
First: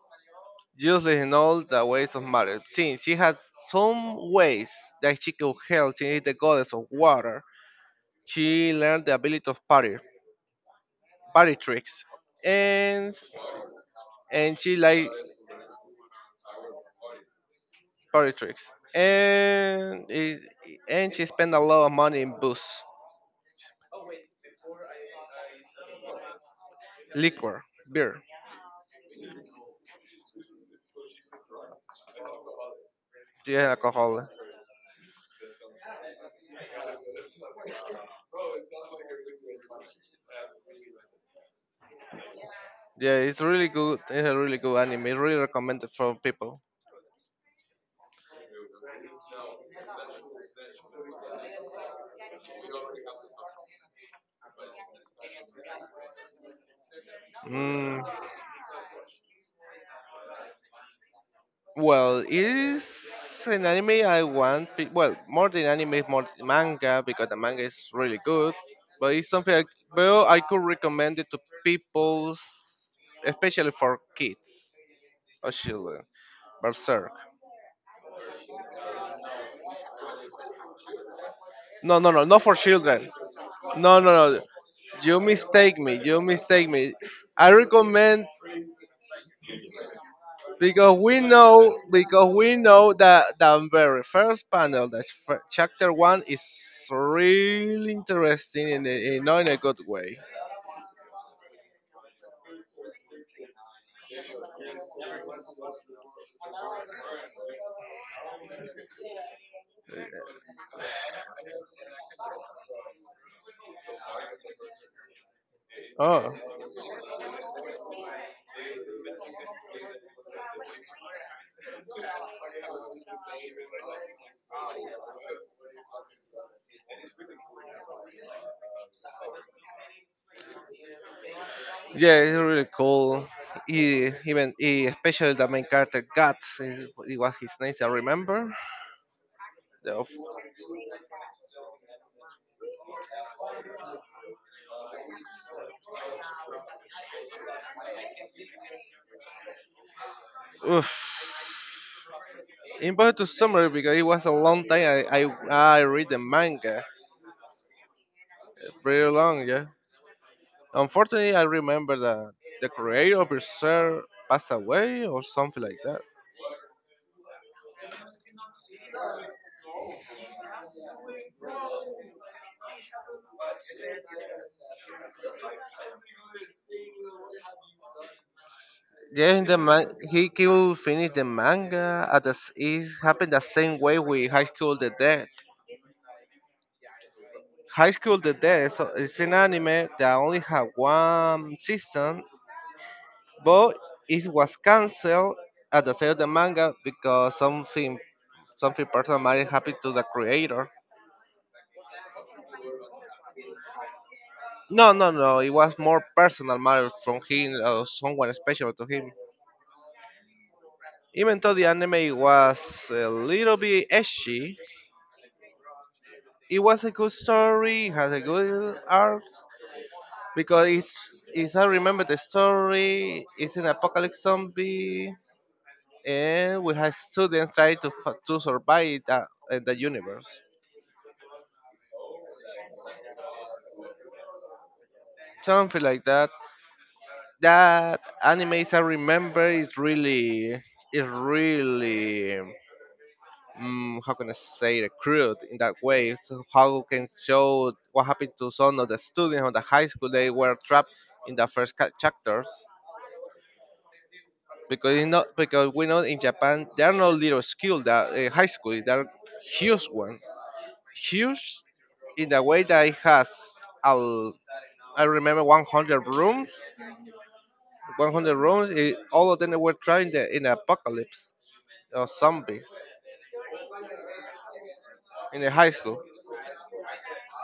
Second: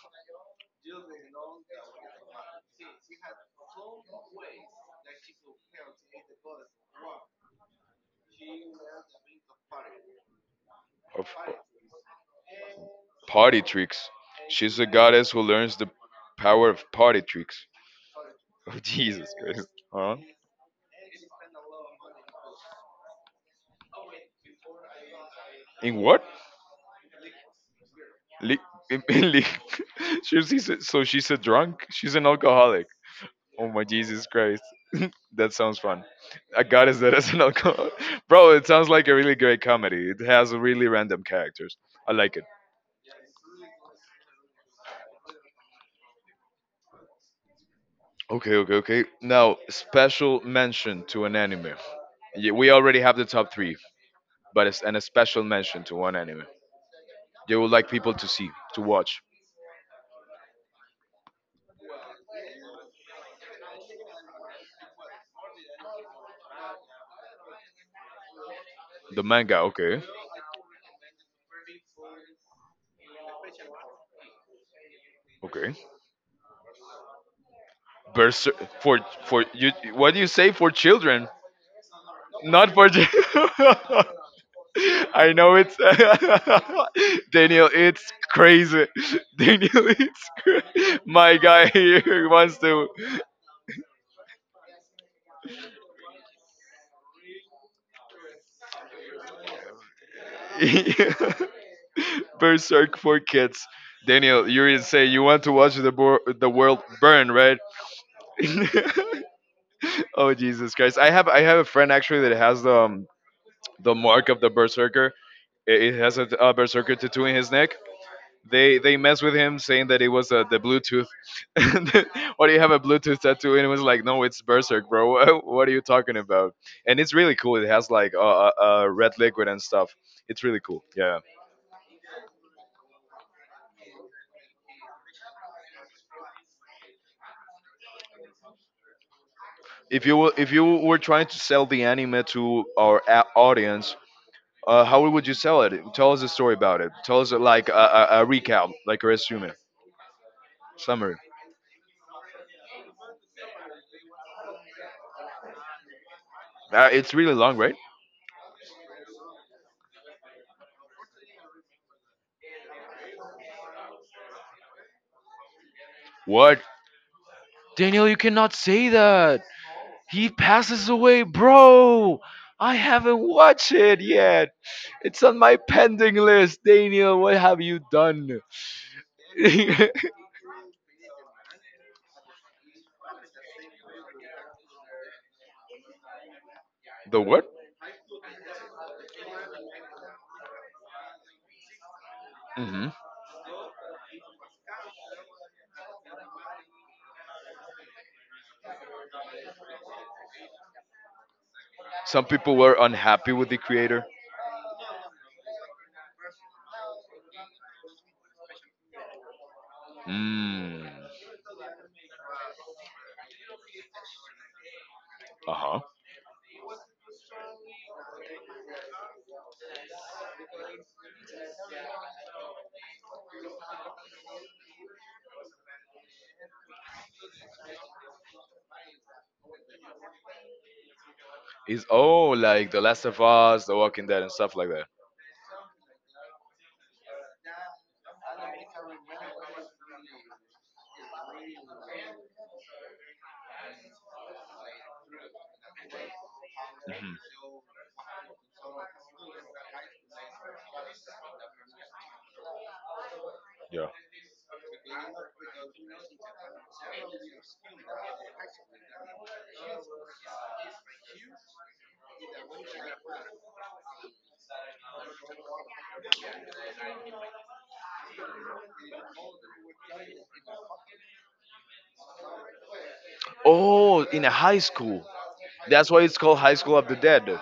Speaker 2: Useless in all the ways of matter, since she has some ways that she can help. She is the goddess of water. She learned the ability of party
Speaker 1: Of
Speaker 2: party tricks, and
Speaker 1: party tricks.
Speaker 2: and she
Speaker 1: She's a
Speaker 2: like
Speaker 1: goddess who learns the power of party tricks.
Speaker 2: party tricks,
Speaker 1: Oh, Jesus Christ.
Speaker 2: and
Speaker 1: Huh?
Speaker 2: it, and she spent a lot of money in booze,
Speaker 1: In what?
Speaker 2: liquor, beer,
Speaker 1: Lick, in lick. She's a so she's a drunk? She's an alcoholic. Oh
Speaker 2: yeah,
Speaker 1: my Jesus
Speaker 2: alcohol.
Speaker 1: Christ. That sounds fun. I got is that as an alcoholic. Bro, it sounds like a really great comedy. It has really random characters. I like it.
Speaker 2: Yeah, it's really good. It's a really good anime. It's really recommended for people.
Speaker 1: Okay, okay, okay. Now, special mention to an anime. Yeah, we already have the top three, but it's and a special mention to one anime they would like
Speaker 2: Mm,
Speaker 1: people to see, to watch.
Speaker 2: well, it is an anime I want. Well, more than anime, it's more manga because the manga is really good. But
Speaker 1: The
Speaker 2: it's something
Speaker 1: manga,
Speaker 2: I,
Speaker 1: okay,
Speaker 2: well I could recommend it to people, especially for kids or
Speaker 1: okay.
Speaker 2: children. Berserk.
Speaker 1: Berserk, for you. What do you say for children?
Speaker 2: No, no, no, not for
Speaker 1: Not for
Speaker 2: children. No, no, no. You
Speaker 1: I know it's
Speaker 2: mistake me. You mistake me. I
Speaker 1: Daniel. It's
Speaker 2: recommend
Speaker 1: crazy. Daniel, it's
Speaker 2: because we
Speaker 1: my guy
Speaker 2: know,
Speaker 1: here
Speaker 2: because
Speaker 1: wants
Speaker 2: we
Speaker 1: to
Speaker 2: know that the very first panel, that chapter one, is really interesting in a, in a good way.
Speaker 1: berserk for kids. Daniel, you didn't say you want to watch the world burn, right? Oh, Jesus Christ! I have a friend actually that has the mark of the berserker. It has
Speaker 2: Oh,
Speaker 1: a berserker tattoo in his neck. They mess with him saying that it was the Bluetooth. And why do you have a Bluetooth tattoo? And it was like, no, it's Berserk, bro. What are you talking about? And it's really cool. It has like uh, red liquid and stuff. It's really cool. Yeah.
Speaker 2: yeah, it's really cool. Especially the main character Guts, is- it was his name, I remember. The,
Speaker 1: If you were trying to sell the anime to our audience, how would you sell it? Tell us a story about it. Tell us like a recap, like a resume,
Speaker 2: oof.
Speaker 1: summary.
Speaker 2: Important to summary because it was a long time I read the manga,
Speaker 1: It's really long, right?
Speaker 2: pretty long, yeah. Unfortunately, I remember that the creator of Berserk passed away or something like that.
Speaker 1: What? Daniel, you cannot say that. He passes away, bro. I haven't watched it yet. It's on my pending list. Daniel, what have you done?
Speaker 2: Yeah, in the
Speaker 1: The
Speaker 2: man- he could finish the manga at the s- it happened the same way with High School the Dead.
Speaker 1: what?
Speaker 2: High School the Dead is an anime that only had one season,
Speaker 1: Hmm.
Speaker 2: but it was cancelled at the sale of the manga because something something personal matter happened to the creator.
Speaker 1: Some people were unhappy with the creator.
Speaker 2: No, no, no. It was more personal matter from him or someone special to him.
Speaker 1: Mm.
Speaker 2: Even though the anime was a little bit edgy,
Speaker 1: Uh huh.
Speaker 2: it was a good story, has a good art, because it's I remember the story, it's an apocalypse zombie, and we have students try to, to survive that, in the universe.
Speaker 1: Is oh like The Last of Us, The Walking Dead, and stuff like that.
Speaker 2: Something like that. That animes I remember is really, is really, mm, how can I say it, crude in that way. So how can
Speaker 1: Mhm.
Speaker 2: show what happened to some of the students on the high school they were trapped in the first chapters,
Speaker 1: Yeah.
Speaker 2: because you know, because we know in Japan there are no little school that, high school there are huge ones, huge in the way that it has Al, I remember 100 rooms, 100 rooms, eh, all of them were trying the in the apocalypse or zombies
Speaker 1: Oh, in a high school.
Speaker 2: in the high
Speaker 1: That's why
Speaker 2: school.
Speaker 1: it's called High School of the Dead.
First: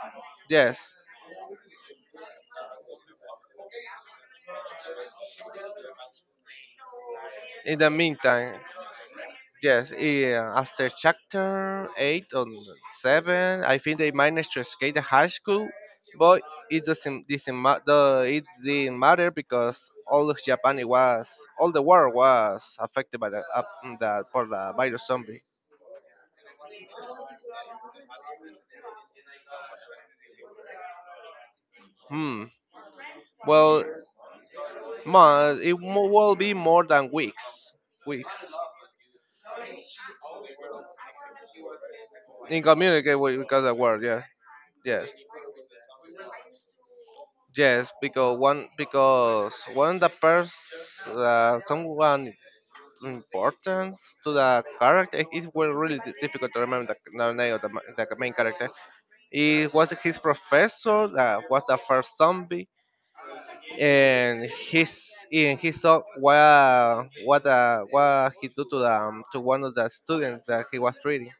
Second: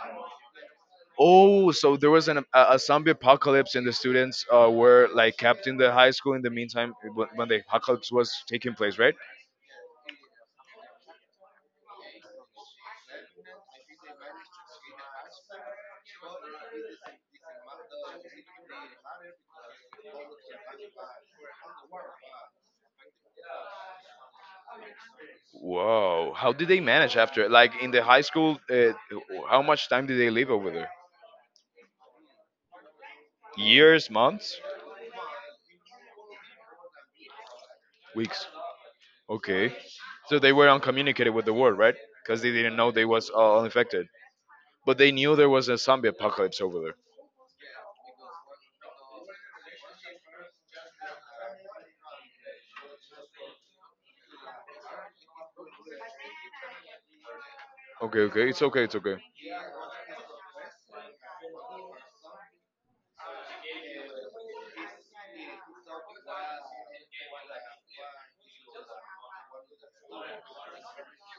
Speaker 2: Yes,
Speaker 1: Oh, so there was an a zombie apocalypse, and the students were like kept in the high school in the meantime when the
Speaker 2: in the
Speaker 1: apocalypse was
Speaker 2: meantime.
Speaker 1: taking place, right?
Speaker 2: Yes, yeah, after chapter 8 or 7, I think they managed to escape the high school, but it doesn't ma- the, it didn't matter because all of Japan it was, all the world was affected by for the virus zombie.
Speaker 1: Whoa! How did they manage after? Like in the high school, how much time did they live over there?
Speaker 2: Hmm. Well,
Speaker 1: Years, months,
Speaker 2: ma, it mo- will be more than weeks. Weeks.
Speaker 1: weeks. Okay, so they were uncommunicated with the world, right? Because they didn't know they
Speaker 2: Incommunicate
Speaker 1: was
Speaker 2: with- because
Speaker 1: all
Speaker 2: the world.
Speaker 1: infected,
Speaker 2: Yeah.
Speaker 1: but
Speaker 2: Yes.
Speaker 1: they knew there was a zombie apocalypse over there.
Speaker 2: Yes, because one, because one the person, someone importance to the character. It was really difficult to remember the name of the, the
Speaker 1: Okay,
Speaker 2: main
Speaker 1: okay, it's
Speaker 2: character.
Speaker 1: okay, it's okay.
Speaker 2: It was his professor that was the first zombie, and his and he saw what, what he do to the to one of the students that he was treating.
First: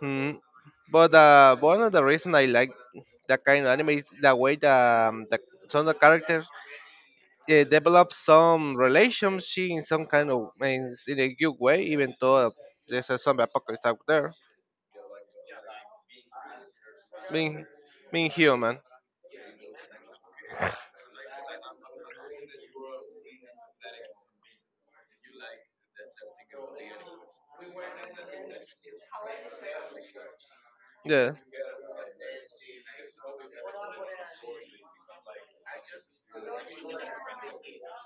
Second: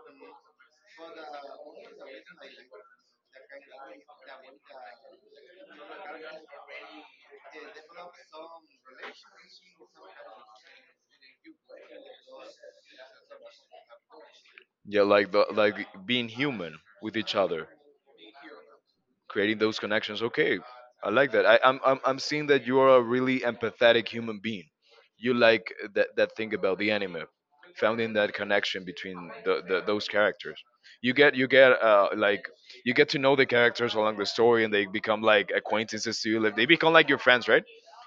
Speaker 2: Hmm. But one of the reason I like that kind of anime is the way the some of the characters, develop some relationship in some kind of in a good way, even though there's a zombie apocalypse out there.
Speaker 1: Yeah, like the like being human with each
Speaker 2: Being
Speaker 1: other,
Speaker 2: being human,
Speaker 1: creating those connections. Okay, I like that. I, I'm seeing that you are a really empathetic human being. You like that that thing about the anime, finding that connection between the those characters.
Speaker 2: yeah,
Speaker 1: You get like you get to know the characters along the story, and they become like acquaintances to you. Like they become like your friends, right?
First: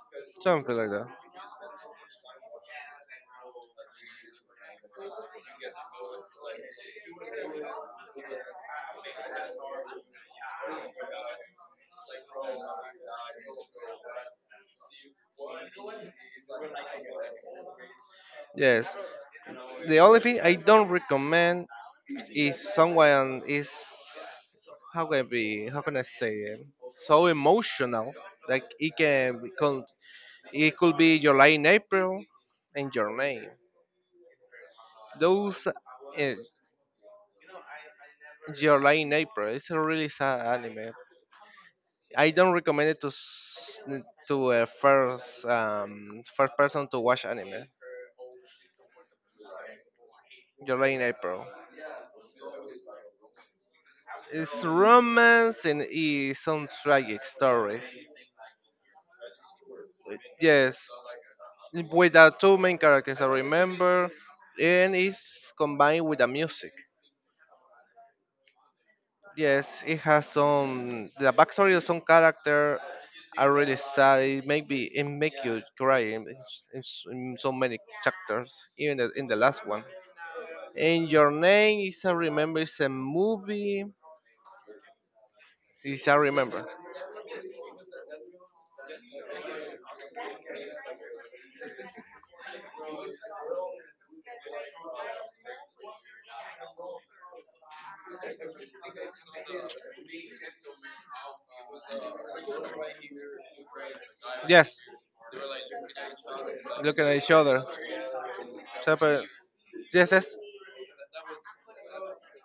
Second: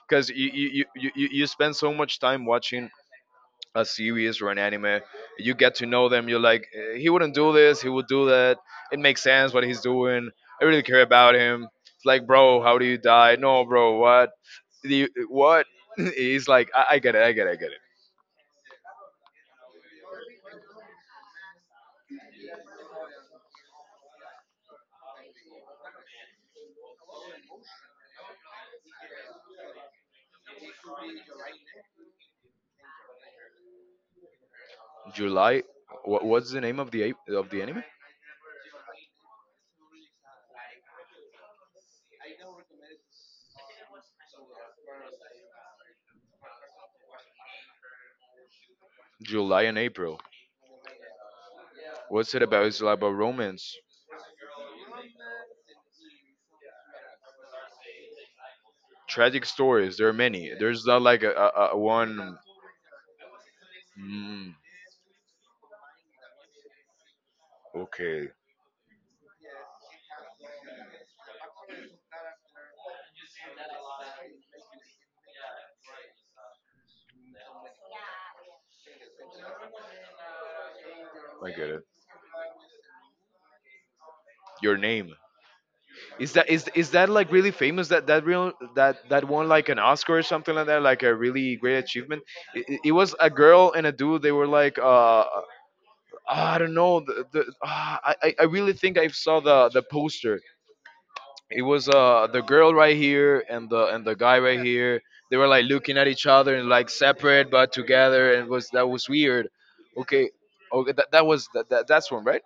Speaker 1: Because you you,
Speaker 2: something
Speaker 1: you
Speaker 2: like that.
Speaker 1: you you you spend so much time watching a series or an anime. You get to know them. You're like, "Eh, he wouldn't do this. He would do that. It makes sense what he's doing. I really care about him. It's like, bro, how do you die? No, bro, what? Do you, what?" He's like, I get it. I get it. I get it.
Speaker 2: Yes. The only thing I don't recommend is someone is how can I be, how can I say it, so emotional, like it can become, it could be July in April and your name.
Speaker 1: July.
Speaker 2: Those,
Speaker 1: What, what's the name of the of the anime?
Speaker 2: July in April. It's a really sad anime. I don't recommend it to to a first first person to watch anime.
Speaker 1: July and April.
Speaker 2: July in April.
Speaker 1: What's it about? It's about romance.
Speaker 2: It's romance and it's some tragic stories.
Speaker 1: Tragic stories. There are many.
Speaker 2: Yes,
Speaker 1: There's not like a
Speaker 2: with the
Speaker 1: one.
Speaker 2: two main characters I remember,
Speaker 1: Mm,
Speaker 2: and it's combined with the music.
Speaker 1: okay,
Speaker 2: Yes, it has some the backstory of some character are really sad. It make be it make you cry in so many chapters, even the, in the last one. And your
Speaker 1: I get
Speaker 2: name
Speaker 1: it.
Speaker 2: is I remember it's a movie.
Speaker 1: Your name.
Speaker 2: Is I
Speaker 1: Is that
Speaker 2: remember.
Speaker 1: is that like really famous? That that won like an Oscar or something like that. Like a really great achievement. It was a girl and a dude. They were like I don't know. The, ah, I really think I saw the poster. It was the girl right here and the guy right
Speaker 2: Yes.
Speaker 1: here. They were like looking at each other and like
Speaker 2: Looking at each
Speaker 1: separate
Speaker 2: other.
Speaker 1: but together, and it was that
Speaker 2: So,
Speaker 1: was
Speaker 2: but-
Speaker 1: weird.
Speaker 2: yes,
Speaker 1: Okay,
Speaker 2: yes.
Speaker 1: okay, that that's one, right?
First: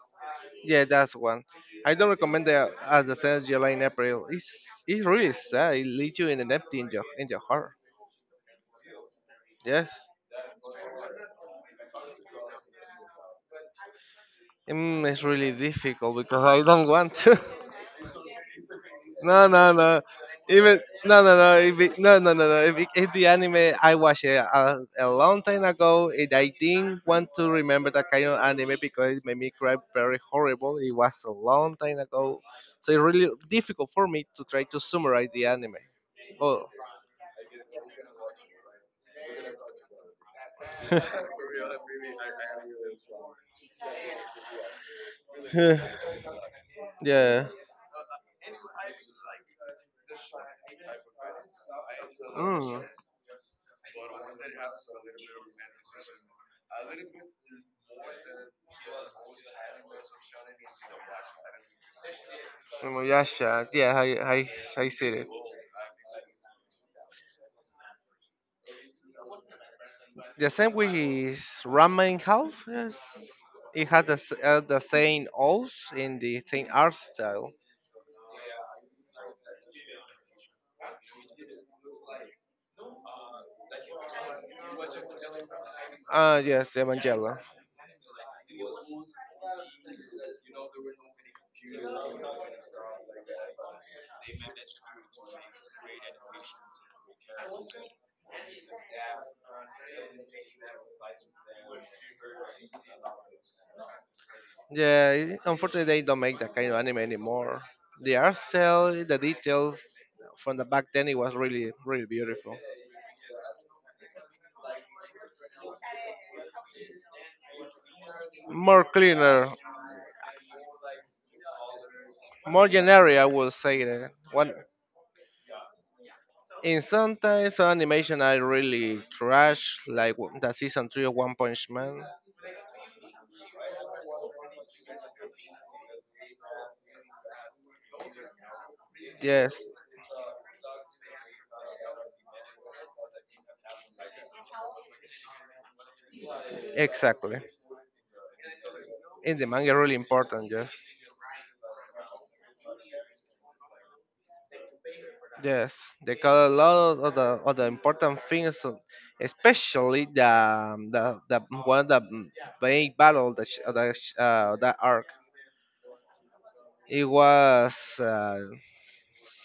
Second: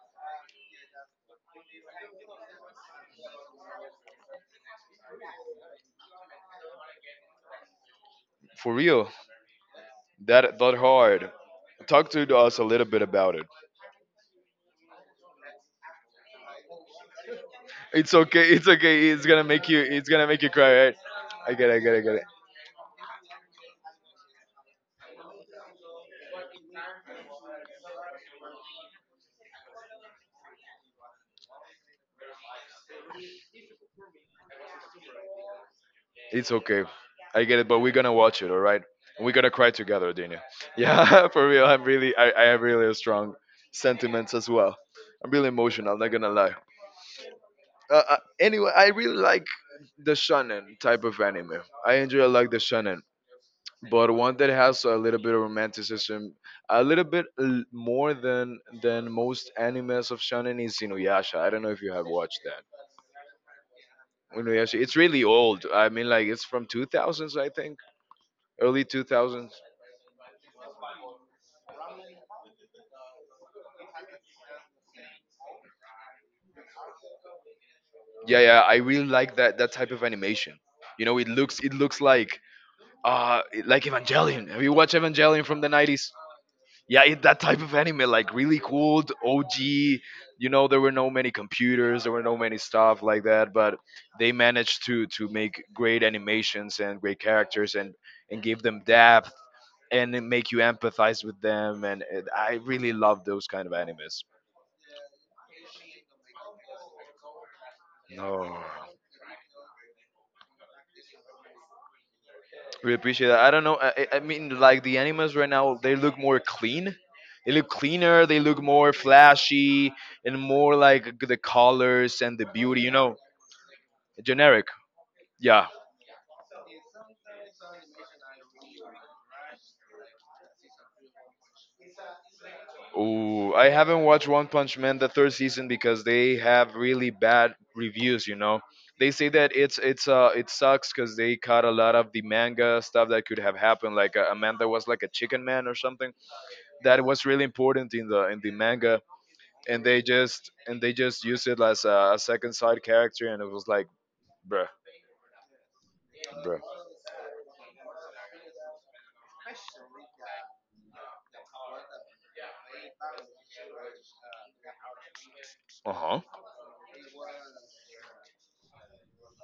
Speaker 2: Yeah, that's one. I don't recommend the at the sense July and April. It's really sad. It leaves you in an empty in your heart.
Speaker 1: For real.
Speaker 2: Yes.
Speaker 1: That, that hard. Talk to us a little bit about it.
Speaker 2: Mm, it's really difficult because I don't want to.
Speaker 1: It's okay, it's okay. It's gonna
Speaker 2: No,
Speaker 1: make
Speaker 2: no,
Speaker 1: you,
Speaker 2: no.
Speaker 1: it's gonna make you
Speaker 2: Even
Speaker 1: cry, right?
Speaker 2: no, no, no. If it,
Speaker 1: I get
Speaker 2: no,
Speaker 1: it.
Speaker 2: no, no, no. If, it, if the anime I watched it a long time ago, and I didn't want to remember that kind of anime because it made me cry very horrible. It was a long time ago, so it's really difficult for me to try to summarize the anime.
Speaker 1: It's
Speaker 2: Oh,
Speaker 1: okay. I get it, but we're gonna watch it, all right? We're gonna cry together, Daniel. Yeah, for real. I'm really, I have really strong sentiments as well. I'm really emotional. Not gonna lie.
Speaker 2: yeah.
Speaker 1: Anyway, I really like the shonen type of anime. I enjoy like the
Speaker 2: Mm.
Speaker 1: shonen, but one that has a little bit of romanticism, a little bit more than most animes of shonen is Inuyasha. I don't know if you have watched that.
Speaker 2: Inuyasha. Yeah,
Speaker 1: Inuyasha.
Speaker 2: I
Speaker 1: It's
Speaker 2: see
Speaker 1: really
Speaker 2: it.
Speaker 1: old. I mean, like it's from 2000s, I think, early 2000s.
Speaker 2: The same with Ramen Half. Yes. It has the same oath in the same art style.
Speaker 1: Yeah, yeah, I really like that, that type of animation. You know, it looks, it looks like like Evangelion. Have you watched Evangelion from the 90s?
Speaker 2: Ah, yes,
Speaker 1: Yeah,
Speaker 2: Evangelion.
Speaker 1: that type of anime, like really cool, the OG. You know, there were no many computers, there were no many stuff like that, but they managed to make great animations and great characters, and give them depth, and then make you empathize with them, and I really love those kind of animes.
Speaker 2: Unfortunately, they don't make that kind of anime anymore. The art
Speaker 1: No.
Speaker 2: style, the details from the back then, it was really, really beautiful.
Speaker 1: We appreciate that. I don't know. I mean, like the animals right now, they look more clean. They look cleaner. They look
Speaker 2: More
Speaker 1: more
Speaker 2: cleaner,
Speaker 1: flashy and more like the colors and the
Speaker 2: more
Speaker 1: beauty. You
Speaker 2: generic,
Speaker 1: know,
Speaker 2: I would say. That. One,
Speaker 1: generic. Yeah.
Speaker 2: and sometimes some animation I really trash, like the season three of One Punch Man.
Speaker 1: Ooh, I haven't watched One Punch Man the third season because they have really bad reviews. You know, they say
Speaker 2: Yes,
Speaker 1: that it's it sucks because they cut a lot of the manga stuff that could have happened. Like a man that was like a chicken man or something that was
Speaker 2: exactly.
Speaker 1: really important in the manga,
Speaker 2: In the manga,
Speaker 1: and
Speaker 2: really
Speaker 1: they
Speaker 2: important.
Speaker 1: just,
Speaker 2: Yes,
Speaker 1: and they just used it as a second side character, and it was like, bruh,
Speaker 2: yes. They cut a
Speaker 1: bruh.
Speaker 2: lot of the important things, especially the one of the main battle that that arc.
Speaker 1: Uh huh.
Speaker 2: It was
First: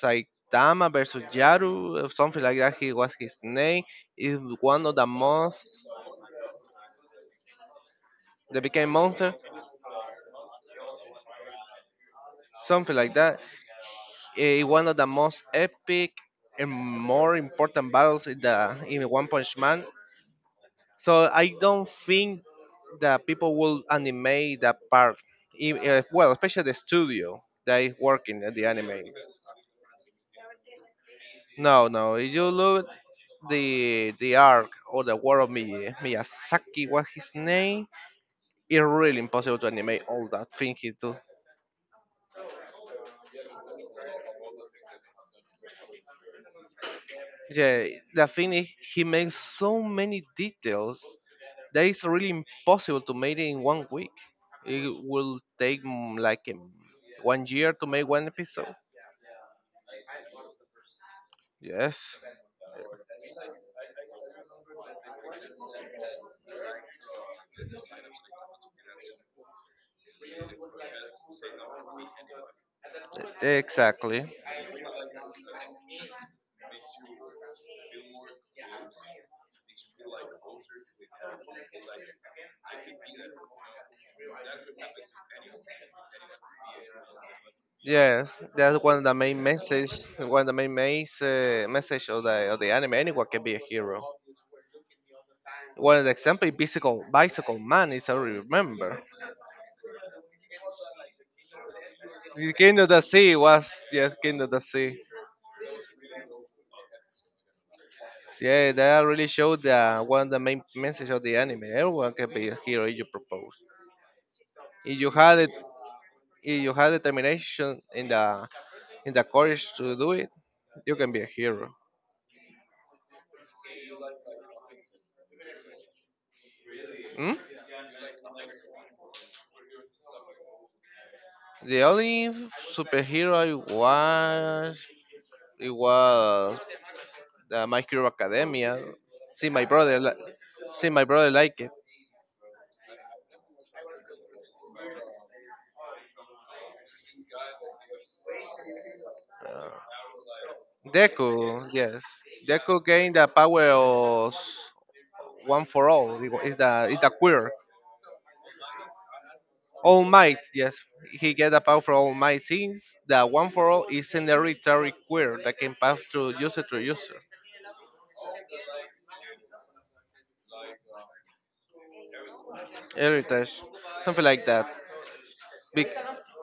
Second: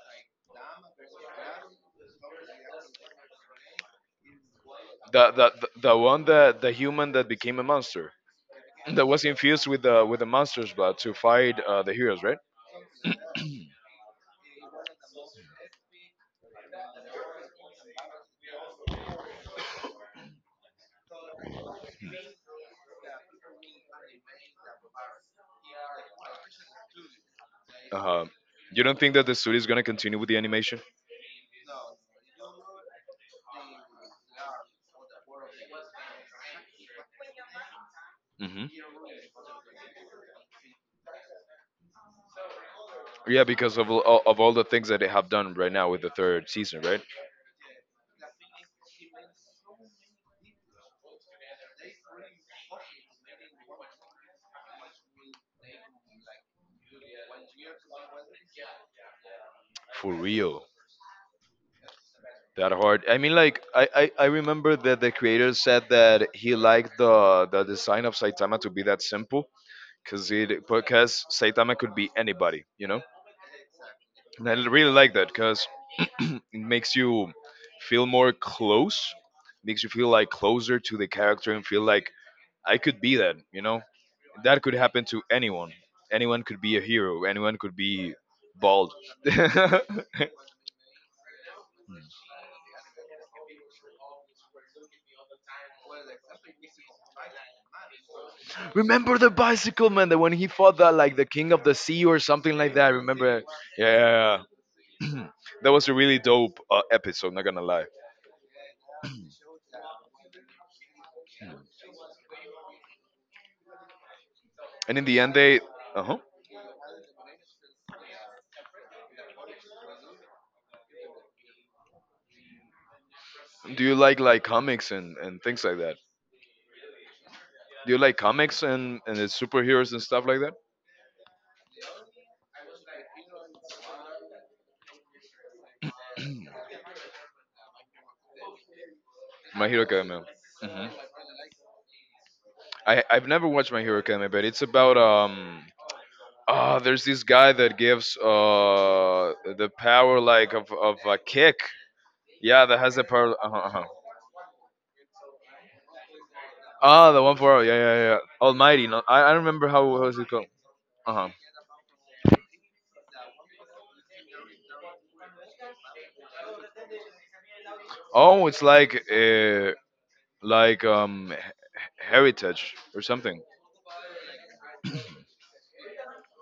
Speaker 2: Saitama versus Yaru, or something like that. He was his name. Is one of the
Speaker 1: The, the the
Speaker 2: most.
Speaker 1: the one that the human that became a monster
Speaker 2: They became
Speaker 1: that was
Speaker 2: monster,
Speaker 1: infused with the monster's blood to fight the heroes, right?
Speaker 2: something like that. One of the most epic and more important battles in the in One Punch Man. So I don't think that people will animate that part. Well, especially the studio that is
Speaker 1: Uh huh.
Speaker 2: working at the
Speaker 1: You don't
Speaker 2: anime.
Speaker 1: think that the studio is gonna continue with the animation?
Speaker 2: No, no. If you look the arc or the world of Miyazaki, what his name?
Speaker 1: Mm-hmm.
Speaker 2: It's really impossible to animate all that thing he do.
Speaker 1: Yeah, because of all the things that they have done right now with the third season, right?
Speaker 2: Yeah, the thing is he makes so many details that is really impossible to make it in one week. It will take one year to make one episode.
Speaker 1: For real.
Speaker 2: Yes,
Speaker 1: That hard. I mean, like I remember that the creator said that he liked the design of Saitama to be that simple, cause it because Saitama could be anybody, you know.
Speaker 2: exactly.
Speaker 1: And I really like that because it makes you feel more close, makes you feel like closer to the character and feel like I could be that, you know. That could happen to anyone. Anyone could be a hero. Anyone could be
Speaker 2: Yes, that's
Speaker 1: bald.
Speaker 2: one of the main message. One of the main message of the anime. Anyone can be a hero. One of the example, bicycle man is I remember.
Speaker 1: Remember the bicycle man, that when he fought that like the king of the sea or
Speaker 2: The
Speaker 1: something like
Speaker 2: King of
Speaker 1: that.
Speaker 2: the Sea
Speaker 1: Remember?
Speaker 2: was, yes,
Speaker 1: Yeah,
Speaker 2: King of the Sea.
Speaker 1: that was a really dope episode. Not gonna lie.
Speaker 2: So, yeah, that really showed the one of the main message of the anime. Everyone can be a hero if you propose. If
Speaker 1: And in
Speaker 2: you
Speaker 1: the end,
Speaker 2: had it,
Speaker 1: they. Uh huh.
Speaker 2: if you have determination in the courage to do it, you can be a hero.
Speaker 1: Do you like comics and things like that?
Speaker 2: Hmm?
Speaker 1: Do you like comics and the superheroes and stuff like that?
Speaker 2: The only superhero I was, it was the My Hero Academia. See my
Speaker 1: My Hero
Speaker 2: brother, li-
Speaker 1: Academia. Hmm.
Speaker 2: See my brother like it.
Speaker 1: I I've never watched My Hero Academia, but it's about. Ah, there's this guy that gives
Speaker 2: Uh,
Speaker 1: the power like of a
Speaker 2: Deku,
Speaker 1: kick.
Speaker 2: yes,
Speaker 1: Yeah,
Speaker 2: Deku
Speaker 1: that has the
Speaker 2: gained the
Speaker 1: power. Uh-huh,
Speaker 2: power
Speaker 1: uh-huh.
Speaker 2: of one for all. Is the
Speaker 1: Ah, the one
Speaker 2: queer.
Speaker 1: for, yeah, yeah, yeah, yeah. Almighty. No, I remember
Speaker 2: All
Speaker 1: how is it
Speaker 2: Might,
Speaker 1: called.
Speaker 2: yes,
Speaker 1: Uh huh.
Speaker 2: he get the power for All Might since the One for All is an hereditary quirk that can pass through user to user.
Speaker 1: Oh, it's like heritage or something.
Speaker 2: Heritage, something like that. Be-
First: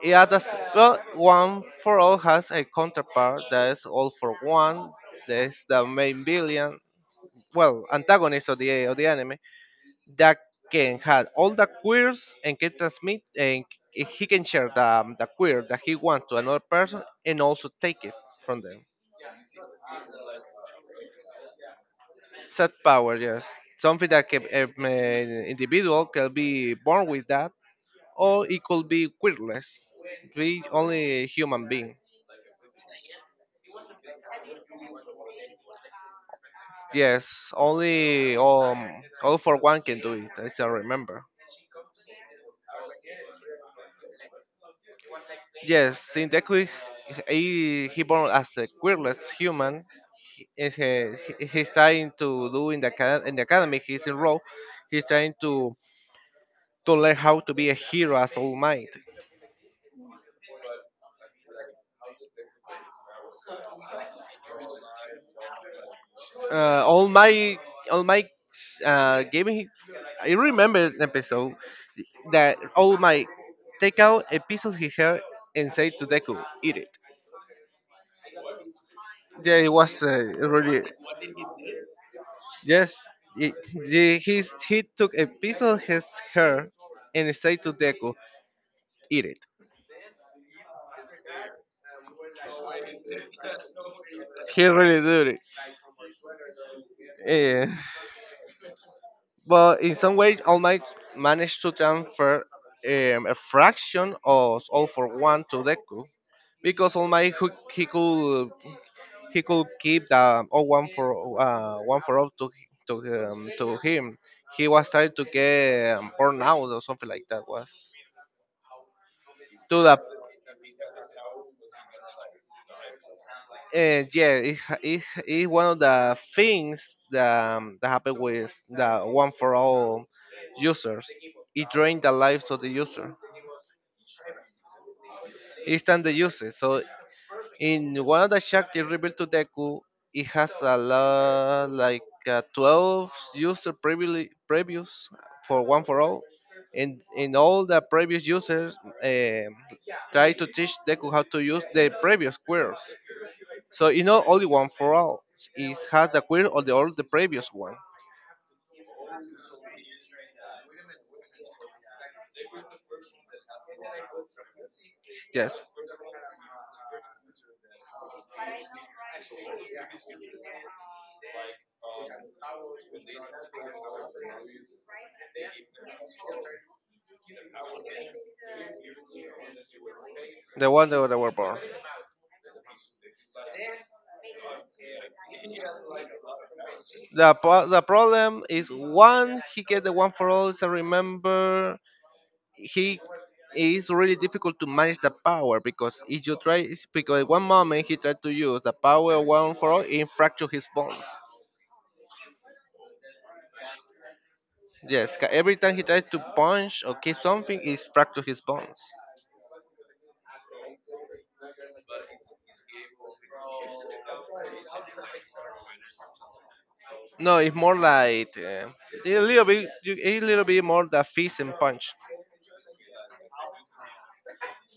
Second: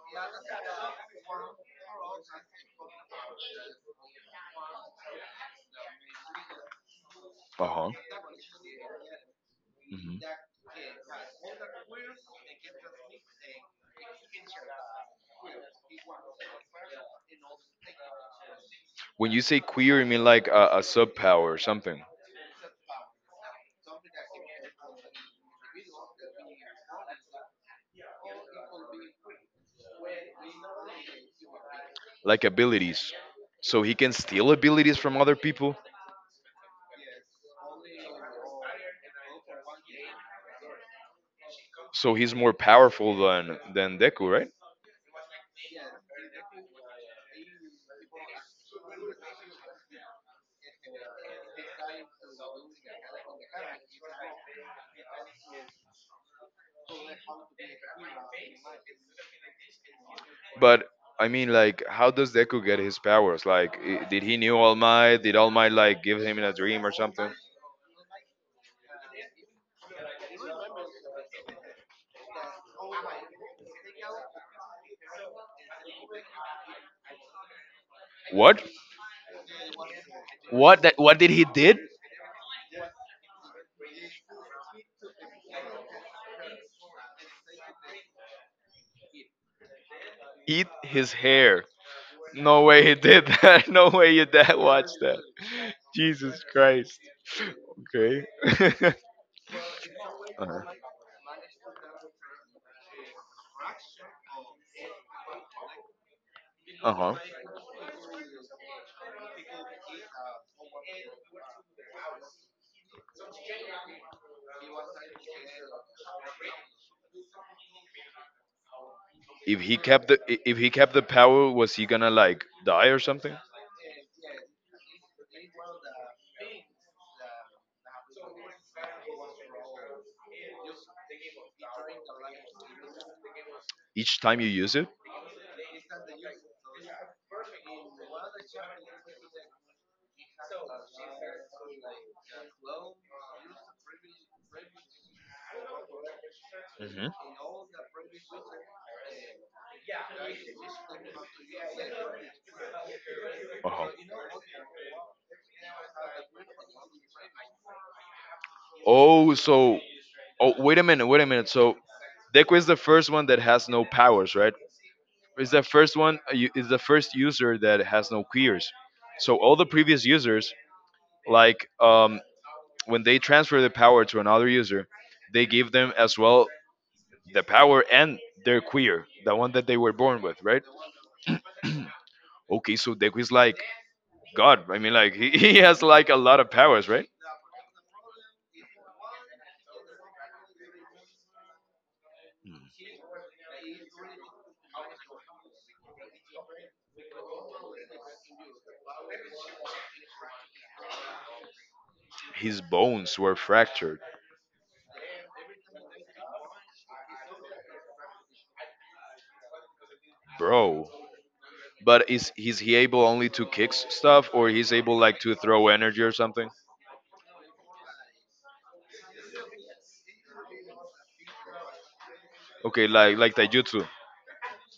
Speaker 2: yeah, that's, well, One for All has a counterpart that is All for One, that is the main villain,
Speaker 1: Uh
Speaker 2: well,
Speaker 1: huh.
Speaker 2: antagonist of the anime
Speaker 1: Hmm.
Speaker 2: that can have all the queers and can transmit and he can share the queer that he wants to another person and also take it from them.
Speaker 1: When you say queer, you mean like a sub power or something,
Speaker 2: Set power, yes. Something that can, an individual can be born with that, or it could be quirkless, be only human being.
Speaker 1: like abilities. So he can steal abilities from other people.
Speaker 2: Yes, only all for one can do it, as I still remember.
Speaker 1: So he's more powerful than Deku, right?
Speaker 2: Yes, in the quick, he born as a queerless human, and he, he's trying to do in the in the academy. He's in role. He's trying to learn how to be a hero as All Might.
Speaker 1: But I mean, like, how does Deku get his powers? Like, did he knew All Might? Did All Might like give him in a
Speaker 2: Uh,
Speaker 1: dream or
Speaker 2: all
Speaker 1: something?
Speaker 2: my all my gaming. I remember an episode that all my take out a piece of his hair and say to Deku, eat it.
Speaker 1: What?
Speaker 2: Yeah, it was
Speaker 1: What
Speaker 2: really,
Speaker 1: that? What did he did?
Speaker 2: yes. He took a piece of his hair and said to Deku, eat it.
Speaker 1: Eat his hair. No way he did that. No way your dad
Speaker 2: He
Speaker 1: watched
Speaker 2: really
Speaker 1: that.
Speaker 2: did it.
Speaker 1: Jesus Christ.
Speaker 2: Yeah.
Speaker 1: Okay.
Speaker 2: But in some way, All
Speaker 1: Uh-huh.
Speaker 2: Might managed to transfer a fraction of All for One to Deku because All
Speaker 1: Uh-huh.
Speaker 2: Might who, he could keep the one for all to to him. He was trying to get burned out or something like that. Was
Speaker 1: If he
Speaker 2: to the
Speaker 1: kept the power, was he gonna like die or something?
Speaker 2: yeah, it it one of the things that that happened with the one for all users. It drained the lives of the user.
Speaker 1: Each time you use it?
Speaker 2: It than the user, so in one of the shacks they revealed to Deku, it has a lot like 12 user previously previews for one for all,
Speaker 1: Hmm.
Speaker 2: and all the previous users um try to teach Deku how to use the previous queers. So
Speaker 1: Uh-huh. x
Speaker 2: you know only one for all. It has the queer or the all the previous one.
Speaker 1: previous. Oh, so, oh, wait a minute, wait a minute. So Deku is the first one that has no powers, right? Is
Speaker 2: Yes,
Speaker 1: the first one is the first user that has no queers. So all the previous users like when they transfer the power to another user, they give them as well the power and their queer, the one that they were born with, right?
Speaker 2: the one that were born.
Speaker 1: Okay, so Deku is like God. I mean, like he, he has like a lot of powers, right?
Speaker 2: The the problem is one he get the one for all is I remember he is really difficult to manage the power because if you try, because one moment he tried to use the power one for all, it fracture his bones.
Speaker 1: His bones were fractured.
Speaker 2: Yes, every time he tries to punch or kick something, it fracture his bones.
Speaker 1: Bro. But is he able only to kick stuff, or he's able like to throw energy or something?
Speaker 2: No, it's more like a little bit a little bit more the fist and punch.
Speaker 1: Okay, like taijutsu.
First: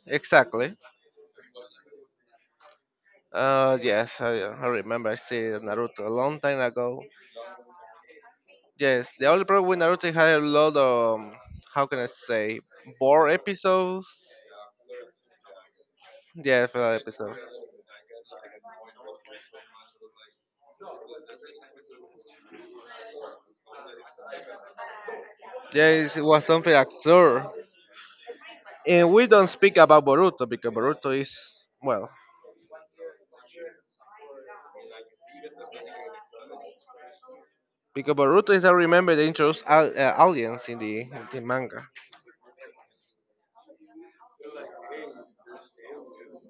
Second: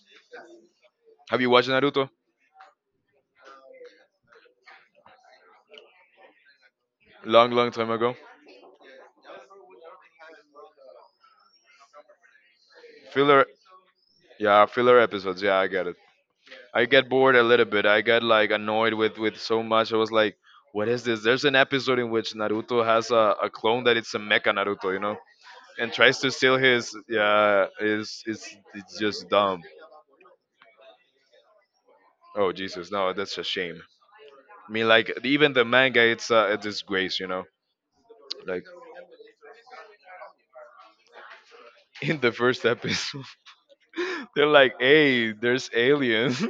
Speaker 2: Exactly.
Speaker 1: Have you watched Naruto?
Speaker 2: Yes, I remember I see Naruto a long time ago.
Speaker 1: Long, long time ago.
Speaker 2: Yes, the only problem with Naruto had a lot of how can I say, bore
Speaker 1: Filler.
Speaker 2: episodes.
Speaker 1: Yeah, filler episodes, yeah, I get it.
Speaker 2: Yeah, for
Speaker 1: I
Speaker 2: final
Speaker 1: get
Speaker 2: episode.
Speaker 1: bored a little bit. I get like annoyed with so much. I was like, what is this? There's an episode in which Naruto has a clone that it's a mecha Naruto, you know, and
Speaker 2: Yes,
Speaker 1: tries
Speaker 2: it
Speaker 1: to
Speaker 2: was
Speaker 1: steal
Speaker 2: something
Speaker 1: his.
Speaker 2: absurd.
Speaker 1: Yeah, is it's
Speaker 2: And we
Speaker 1: just
Speaker 2: don't
Speaker 1: dumb.
Speaker 2: speak about Boruto because Boruto is, well,
Speaker 1: Oh Jesus, no, that's a shame. I mean, like even the manga, it's a disgrace, you know.
Speaker 2: because Boruto is
Speaker 1: Like
Speaker 2: I remember they introduced aliens in the manga.
Speaker 1: in the first episode. They're like, hey, there's aliens.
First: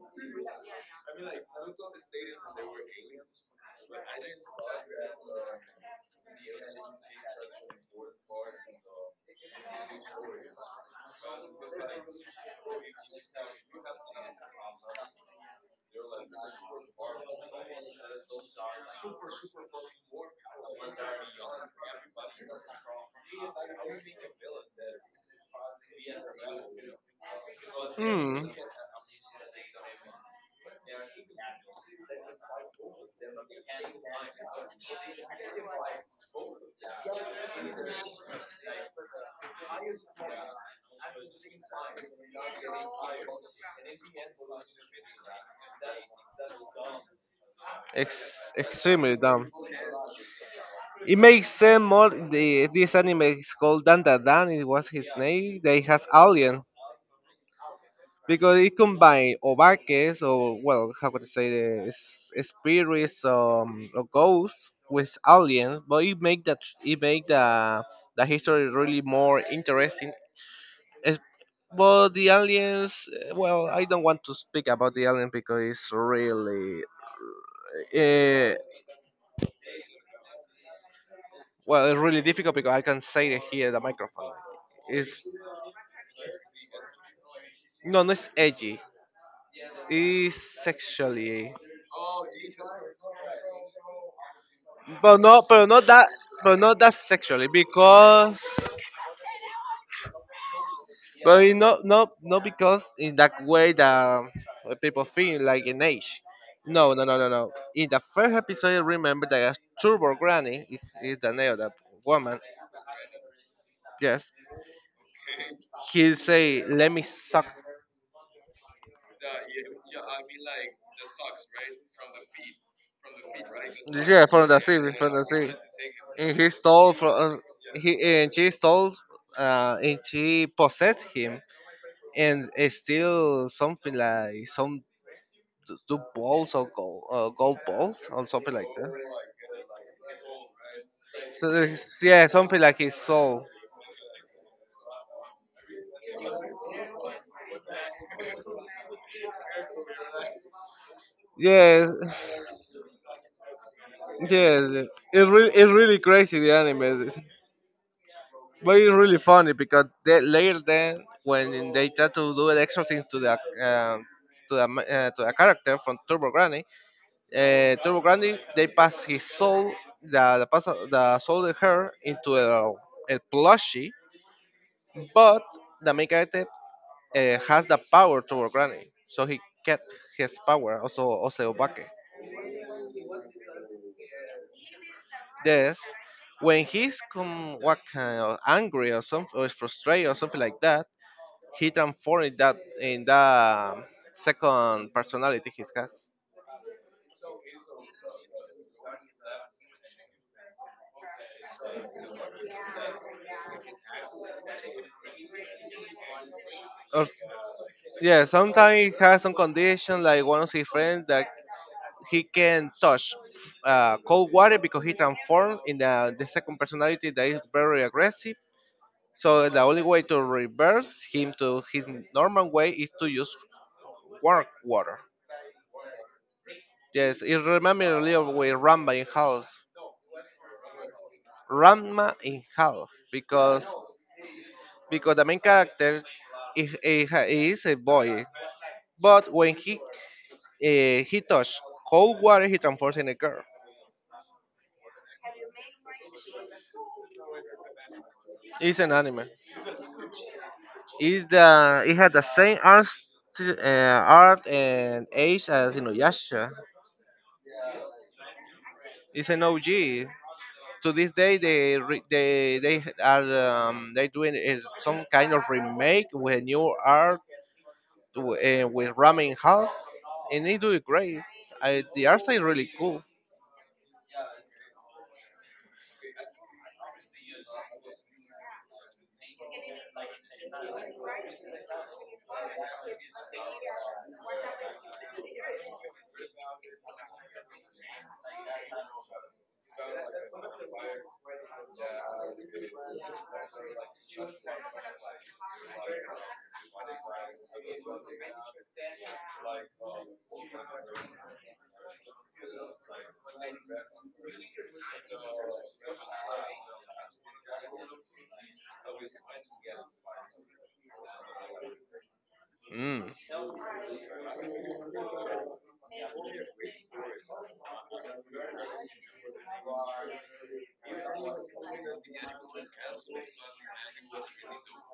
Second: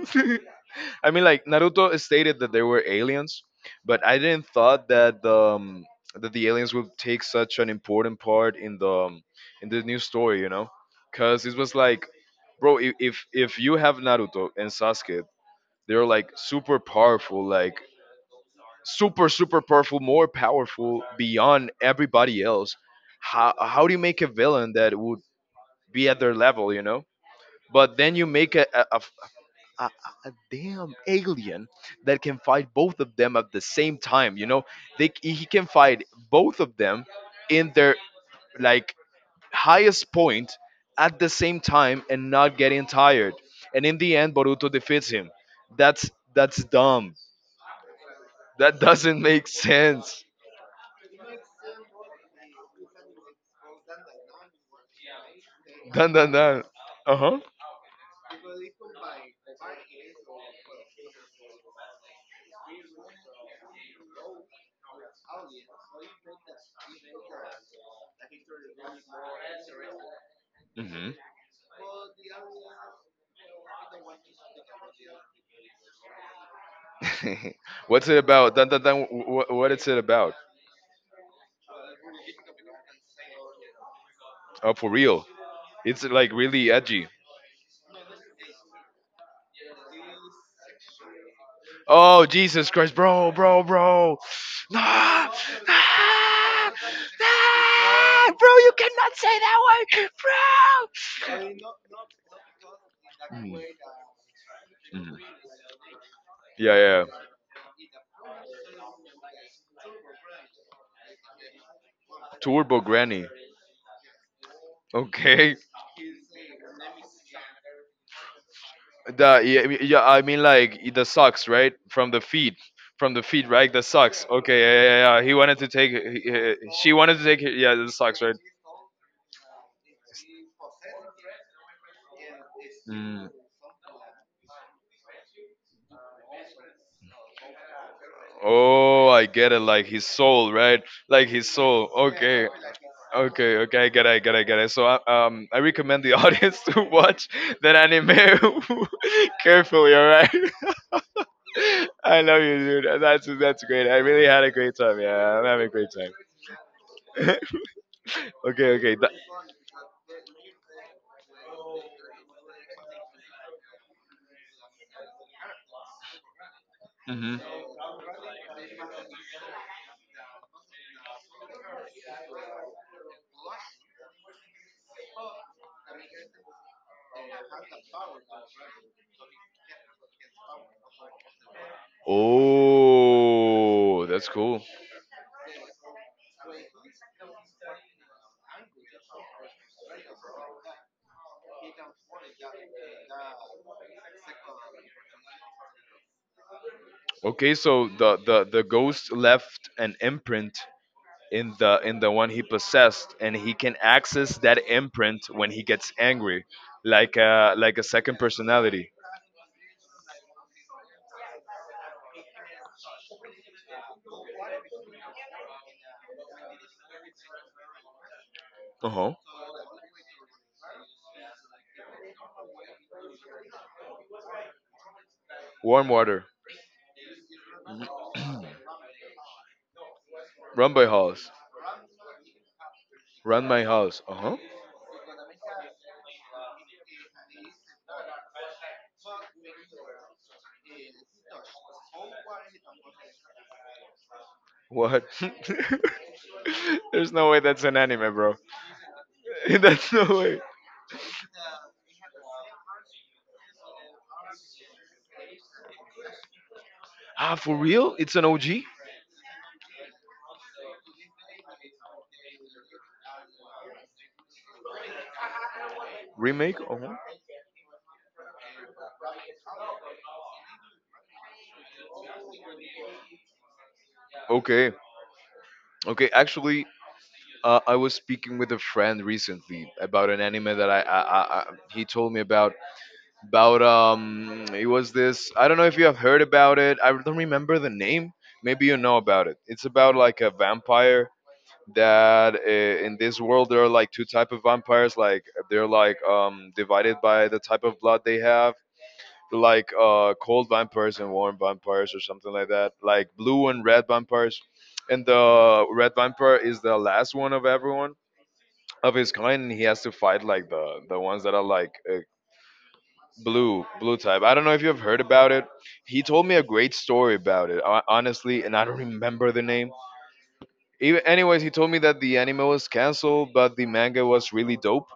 Speaker 1: I mean, like Naruto stated that there were aliens, but I didn't thought that the aliens would take such an important part in the new story. You know, because it was like, bro, if you have Naruto and Sasuke, they're like super powerful, like super super powerful, more powerful beyond everybody else. How do you make a villain that would be at their level? You know, but then you
Speaker 2: Hmm,
Speaker 1: make a a, a damn alien that can fight both of them at the same time. You know, he can fight both of them in their like highest point at the same time and not getting tired. And in the end, Boruto defeats him. That's dumb. That
Speaker 2: extremely
Speaker 1: doesn't
Speaker 2: dumb.
Speaker 1: make sense.
Speaker 2: It makes sense more. The, this anime is called Dan Dan Dan. It was his name. They has
Speaker 1: Dun dun
Speaker 2: alien
Speaker 1: dun. Uh huh.
Speaker 2: because it combines obaques or, well, how could I say this, spirits or ghosts with aliens, but it make that it make the history really more interesting.
Speaker 1: Hmm.
Speaker 2: Es- but the aliens, well, I don't want to speak about the alien because it's really
Speaker 1: What's it
Speaker 2: uh,
Speaker 1: about? Dun dun dun. What is it about?
Speaker 2: well, it's really difficult because I can say it here, the microphone,
Speaker 1: Oh, for
Speaker 2: it's
Speaker 1: real? It's like really edgy.
Speaker 2: no, no, it's edgy, it's sexually.
Speaker 1: Oh Jesus Christ, bro, bro, bro.
Speaker 2: But
Speaker 1: No,
Speaker 2: not, but
Speaker 1: no,
Speaker 2: not that, but not that sexually
Speaker 1: no,
Speaker 2: because,
Speaker 1: bro, you cannot say that word, bro.
Speaker 2: but it
Speaker 1: Mm,
Speaker 2: not, not, not because in that way that people
Speaker 1: mm.
Speaker 2: feel like in age.
Speaker 1: Yeah,
Speaker 2: No, no,
Speaker 1: yeah.
Speaker 2: no, no, no. In the first episode, I remember that Turbo Granny is the name of that woman.
Speaker 1: Turbo Granny.
Speaker 2: Yes,
Speaker 1: Okay.
Speaker 2: he say, "Let me suck."
Speaker 1: The, yeah, yeah, I mean like the socks, right? From the feet, right? The
Speaker 2: Yeah,
Speaker 1: socks.
Speaker 2: from the
Speaker 1: Okay, yeah,
Speaker 2: sea,
Speaker 1: yeah,
Speaker 2: from the
Speaker 1: yeah. He
Speaker 2: sea.
Speaker 1: wanted to take,
Speaker 2: And he stole
Speaker 1: she
Speaker 2: from
Speaker 1: wanted to take, yeah,
Speaker 2: he
Speaker 1: the socks,
Speaker 2: and
Speaker 1: right?
Speaker 2: she stole, and she possessed him, and it's
Speaker 1: Mm.
Speaker 2: still something like some the balls or gold, gold balls or something like that.
Speaker 1: Oh, I get it. Like his soul, right? Like
Speaker 2: So
Speaker 1: his soul.
Speaker 2: it's- yeah,
Speaker 1: Okay.
Speaker 2: something like his soul.
Speaker 1: Okay, okay, I get it, I get it, I get it. So, I recommend the audience to watch that anime carefully. All right.
Speaker 2: Yes,
Speaker 1: I love you, dude. That's great. I really had a great
Speaker 2: yes.
Speaker 1: time.
Speaker 2: It
Speaker 1: Yeah, I'm
Speaker 2: really,
Speaker 1: having
Speaker 2: it's
Speaker 1: a great
Speaker 2: really crazy the anime,
Speaker 1: time. Okay,
Speaker 2: but it's
Speaker 1: okay.
Speaker 2: really funny because they, later then when they try to do an extra thing to the um to the to the character from Turbo Granny,
Speaker 1: That,
Speaker 2: Turbo Granny, they pass his soul, the, pass, the soul of her into a plushie, but the main character has the power to Granny, so he kept his power, also Oseobake.
Speaker 1: oh, that's cool.
Speaker 2: Yes, when he's come what kind of angry or something, or is frustrated or something like that, he transformed that in the second personality he has.
Speaker 1: Okay, so the ghost left an imprint in the one he possessed, and he can access that imprint when he gets angry,
Speaker 2: Or
Speaker 1: like a second
Speaker 2: yeah, sometimes
Speaker 1: personality.
Speaker 2: he has some condition like one of his friends that he can touch cold water because he transformed in the second personality that is very aggressive.
Speaker 1: Uh huh.
Speaker 2: So the only way to reverse him to his normal way is to use warm water.
Speaker 1: Warm water.
Speaker 2: Yes, it reminds me a little with Ramba in House.
Speaker 1: Run by house.
Speaker 2: Ramba in House,
Speaker 1: Run my house. Uh huh.
Speaker 2: because the main character is a boy, but when he touch cold water, he transforms in a girl.
Speaker 1: What? There's no way that's an anime, bro.
Speaker 2: It's an anime.
Speaker 1: That's no way.
Speaker 2: It's the it had the same art uh, art and age as Inuyasha.
Speaker 1: Ah, for real? It's an OG
Speaker 2: It's an OG. To this day they they are they doing is some kind of remake with
Speaker 1: remake.
Speaker 2: new
Speaker 1: Oh.
Speaker 2: art with ramen house and they do it great. I, the art is really cool.
Speaker 1: Okay. Okay. Actually, I was speaking with a friend recently about an anime that I he told me about. About it was this. I don't know if you have heard about it. I don't remember the name. Maybe you know about it. It's about like a vampire that in this world there are like two type of vampires like they're like divided by the type of blood they have like cold vampires and warm vampires or something like that, like blue and red vampires. And the red vampire is the last one of everyone of his kind, and he has to fight like the ones that are like
Speaker 2: Mm.
Speaker 1: blue type. I don't know if you've heard about it. He told me a great story about it, honestly, and I don't remember the name even. Anyways, he told me that the anime was canceled, but the manga was really dope.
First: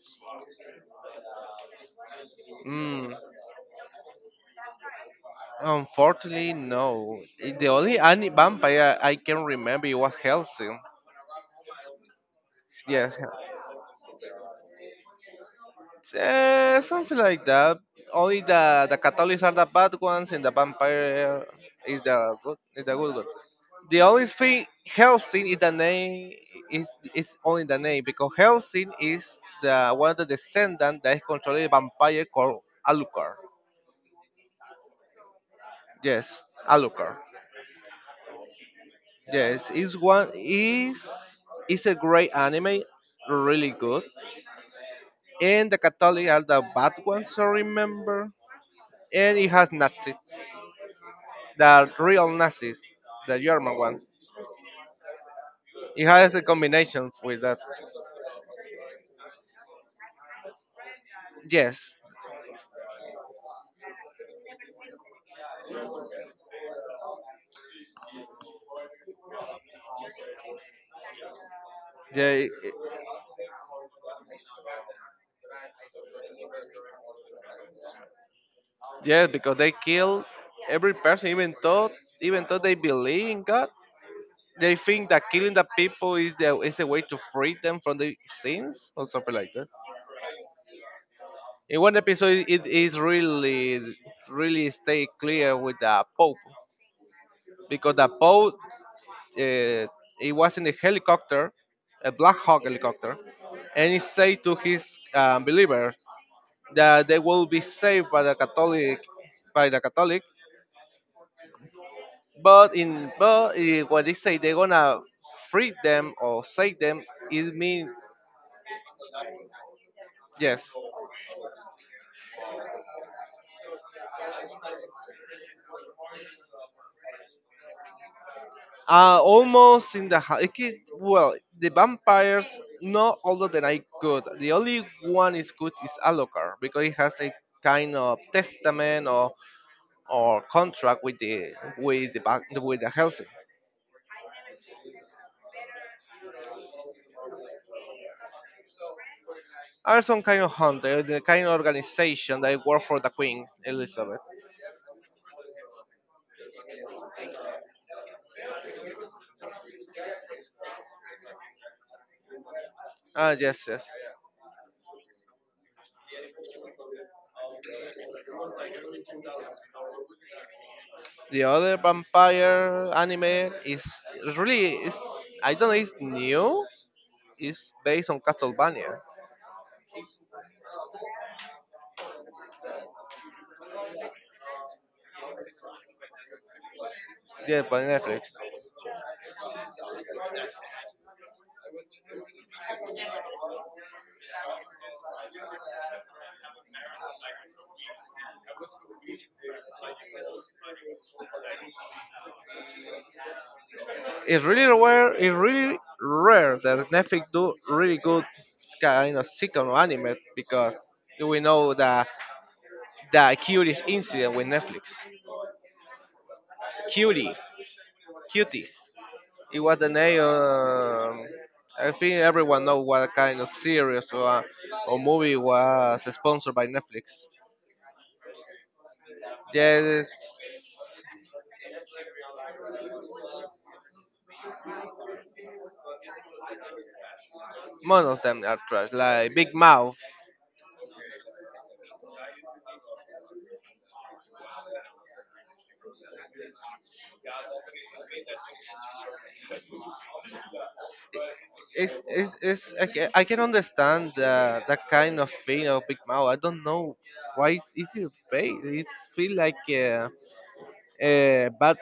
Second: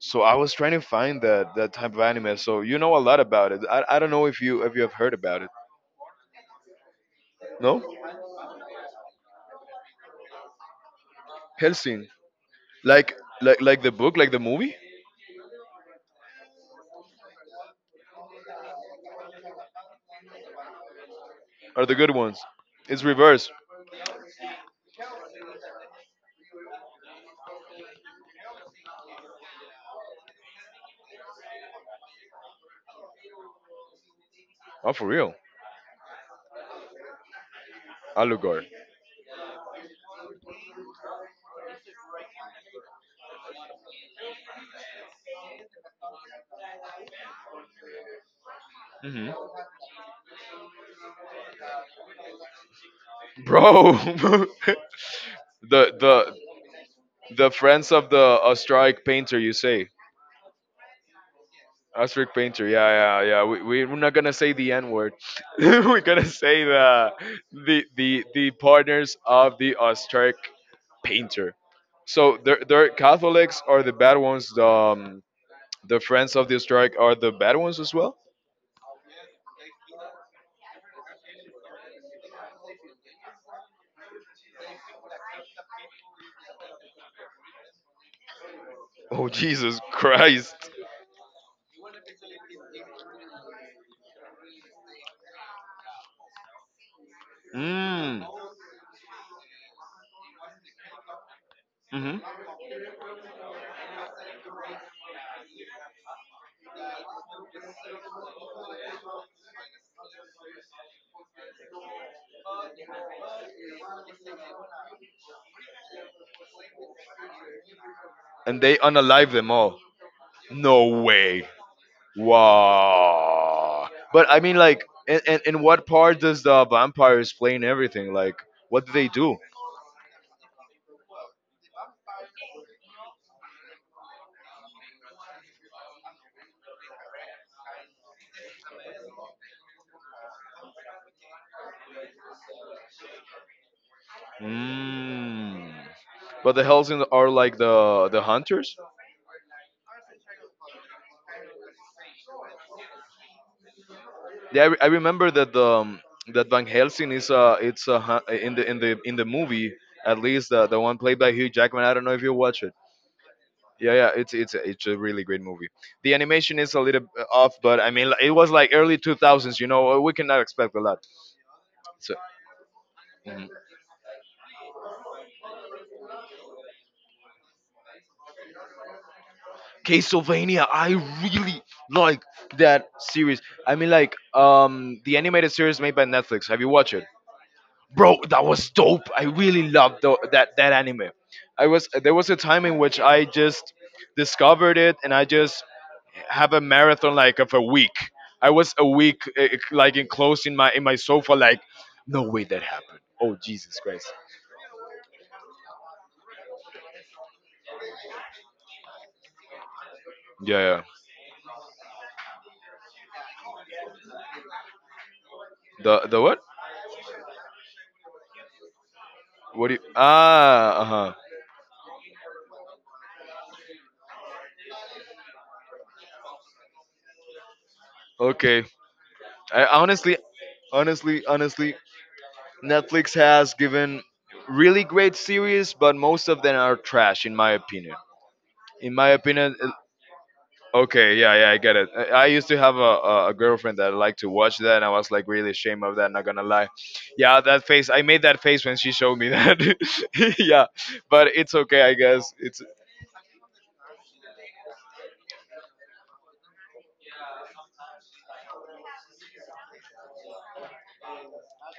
Speaker 1: So I was trying to find that type of anime. So you know a
Speaker 2: Mm.
Speaker 1: lot about it. I don't know if you have heard about it.
Speaker 2: Unfortunately no, the
Speaker 1: No,
Speaker 2: only any vampire I can remember, it was Helsing.
Speaker 1: Helsing,
Speaker 2: Yeah.
Speaker 1: like, like the book, like the movie,
Speaker 2: Something like that. Only the Catholics are the bad ones, and the vampire
Speaker 1: are the good ones.
Speaker 2: is the
Speaker 1: It's
Speaker 2: good one.
Speaker 1: reverse.
Speaker 2: The only thing Helsing is the name is is only the name because Helsing is the one of the descendant that is controlling a vampire called Alucard.
Speaker 1: Oh, for real,
Speaker 2: Yes, Alucard.
Speaker 1: Alucard.
Speaker 2: Yes, is one is a great anime, really good. And the Catholic are the bad ones, I remember.
Speaker 1: Hmm.
Speaker 2: And it has Nazis. The real Nazis, the German
Speaker 1: Bro,
Speaker 2: ones.
Speaker 1: the
Speaker 2: It has
Speaker 1: the
Speaker 2: a combination with
Speaker 1: the
Speaker 2: that.
Speaker 1: friends of the strike painter. You say
Speaker 2: Yes,
Speaker 1: Ostrich painter. Yeah, yeah, yeah. We're not gonna say the N word. We're gonna say the the partners of the Ostrich painter. So
Speaker 2: yeah,
Speaker 1: they're Catholics are the bad ones. The the friends of the Ostrich are the bad ones as well.
Speaker 2: yes, because they kill every person, even though they believe in God, they think that killing the people is the is a way to free them from the sins or
Speaker 1: Oh
Speaker 2: something like that.
Speaker 1: Jesus Christ.
Speaker 2: In one episode, it is really stay clear with the Pope because the
Speaker 1: Mm.
Speaker 2: Pope uh, it was in a helicopter, a
Speaker 1: Hmm.
Speaker 2: Black Hawk helicopter, and he said to his believers that they will be saved by the Catholic, by the Catholic. But when they say they're gonna free them or save them, it means
Speaker 1: And they unalive them all.
Speaker 2: yes.
Speaker 1: No way. Wow. But I mean, like, and what part does the vampires play in everything? Like, what do they do?
Speaker 2: Almost in the ha- it, could- well, The vampires not all of them are good. The only one is good is Alucard because he has a kind of testament or contract with the bank with the housing.
Speaker 1: Mm. But the Helsing are like the hunters.
Speaker 2: Are some kind of hunter, the kind of organization that work for the Queen Elizabeth.
Speaker 1: Yeah, I remember that the that Van Helsing is it's in the movie, at least the one played by Hugh Jackman. I don't know if you watch it.
Speaker 2: Ah yes, yes.
Speaker 1: Yeah, yeah, it's a really great movie. The animation is a little off, but I mean, it was like early two thousands. You know, we cannot expect a lot.
Speaker 2: The other
Speaker 1: So.
Speaker 2: vampire
Speaker 1: Mm-hmm.
Speaker 2: anime is really is I don't know it's new. It's based on Castlevania.
Speaker 1: Castlevania, I really like that series. I mean, like the animated series made by Netflix. Have you watched it,
Speaker 2: Yeah, by
Speaker 1: bro?
Speaker 2: Netflix.
Speaker 1: That was dope. I really loved that anime. I was There was a time in which I just discovered it, and I just have a marathon like of a week. I was a week like enclosed in my sofa, like no way that happened. Oh Jesus Christ!
Speaker 2: It's really rare that Netflix do really good kind of second anime
Speaker 1: Yeah,
Speaker 2: because
Speaker 1: yeah.
Speaker 2: we know the curious incident with Netflix.
Speaker 1: The what?
Speaker 2: Curie. Cuties. It
Speaker 1: What do
Speaker 2: was
Speaker 1: you?
Speaker 2: the name.
Speaker 1: Ah, uh huh.
Speaker 2: I think everyone know what kind of series or movie was sponsored by Netflix.
Speaker 1: Okay. I,
Speaker 2: There's
Speaker 1: honestly, honestly, Netflix has given really great series, but most of them are trash, in my opinion.
Speaker 2: most of them are trash,
Speaker 1: In my
Speaker 2: like Big
Speaker 1: opinion, it-
Speaker 2: Mouth.
Speaker 1: okay, yeah, yeah, I get it. I used to have a girlfriend that liked to watch that, and I was like really ashamed of that. Not gonna lie, yeah, that face. I made that face when she showed me that. Yeah, but it's okay, I guess. It's
Speaker 2: I can understand that kind of thing of Big Mouth. I don't know why it's easier to pay. It feels like a bad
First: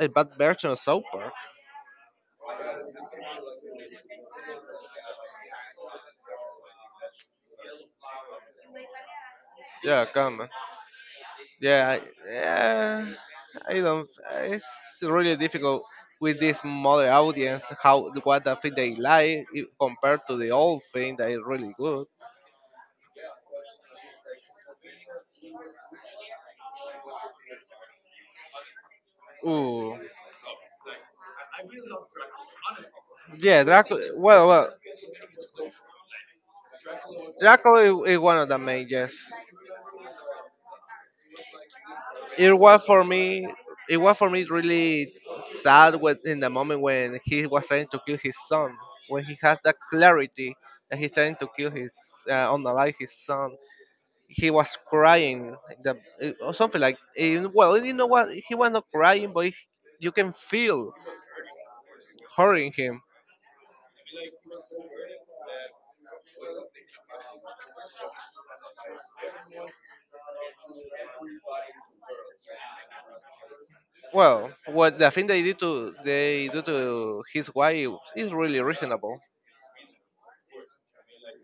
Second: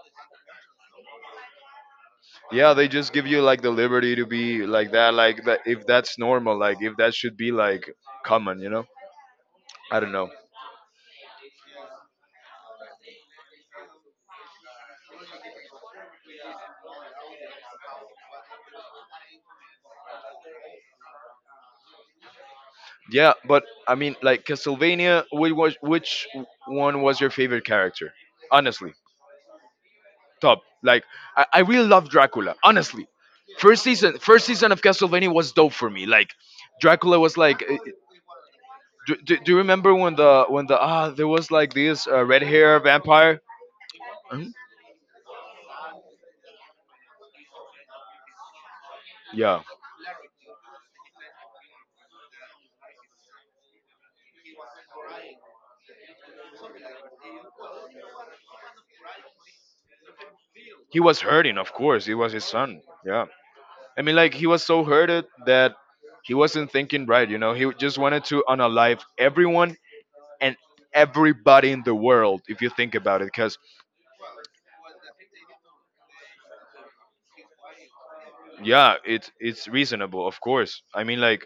Speaker 2: a bad version of South Park.
Speaker 1: yeah, they just give you like the liberty to be like that, If that's normal, like if that should be like common, you know. I
Speaker 2: Yeah,
Speaker 1: don't know.
Speaker 2: come. Yeah. I don't. It's really difficult with this modern audience. How what the thing they like compared to the old thing that is really good.
Speaker 1: Yeah, but I mean, like Castlevania, which one was your favorite character? Honestly,
Speaker 2: Ooh,
Speaker 1: top. Like, I really love Dracula. Honestly,
Speaker 2: yeah, Dracula.
Speaker 1: first
Speaker 2: Well,
Speaker 1: season
Speaker 2: well,
Speaker 1: of Castlevania was dope for me. Like, Dracula was like,
Speaker 2: Dracula is one of the main. Yes,
Speaker 1: do you remember when the ah there was like this red
Speaker 2: it
Speaker 1: hair
Speaker 2: was for
Speaker 1: vampire?
Speaker 2: me. It was for me
Speaker 1: Mhm.
Speaker 2: really sad when, in the moment when he was trying to kill his son. When he has
Speaker 1: Yeah,
Speaker 2: that clarity that he's trying to kill his, unalive his son. He was crying like or something like well you know what, he was not crying but you can feel
Speaker 1: he was hurting. Of course, it was his
Speaker 2: hurting
Speaker 1: son.
Speaker 2: him.
Speaker 1: Yeah, I mean, like he was so hurted that he wasn't thinking right. You know, he just wanted to unalive everyone and everybody in the world if you think about it, because
Speaker 2: Well what the thing they did to they do to his wife is really
Speaker 1: yeah,
Speaker 2: reasonable.
Speaker 1: it's reasonable, of course. I mean, like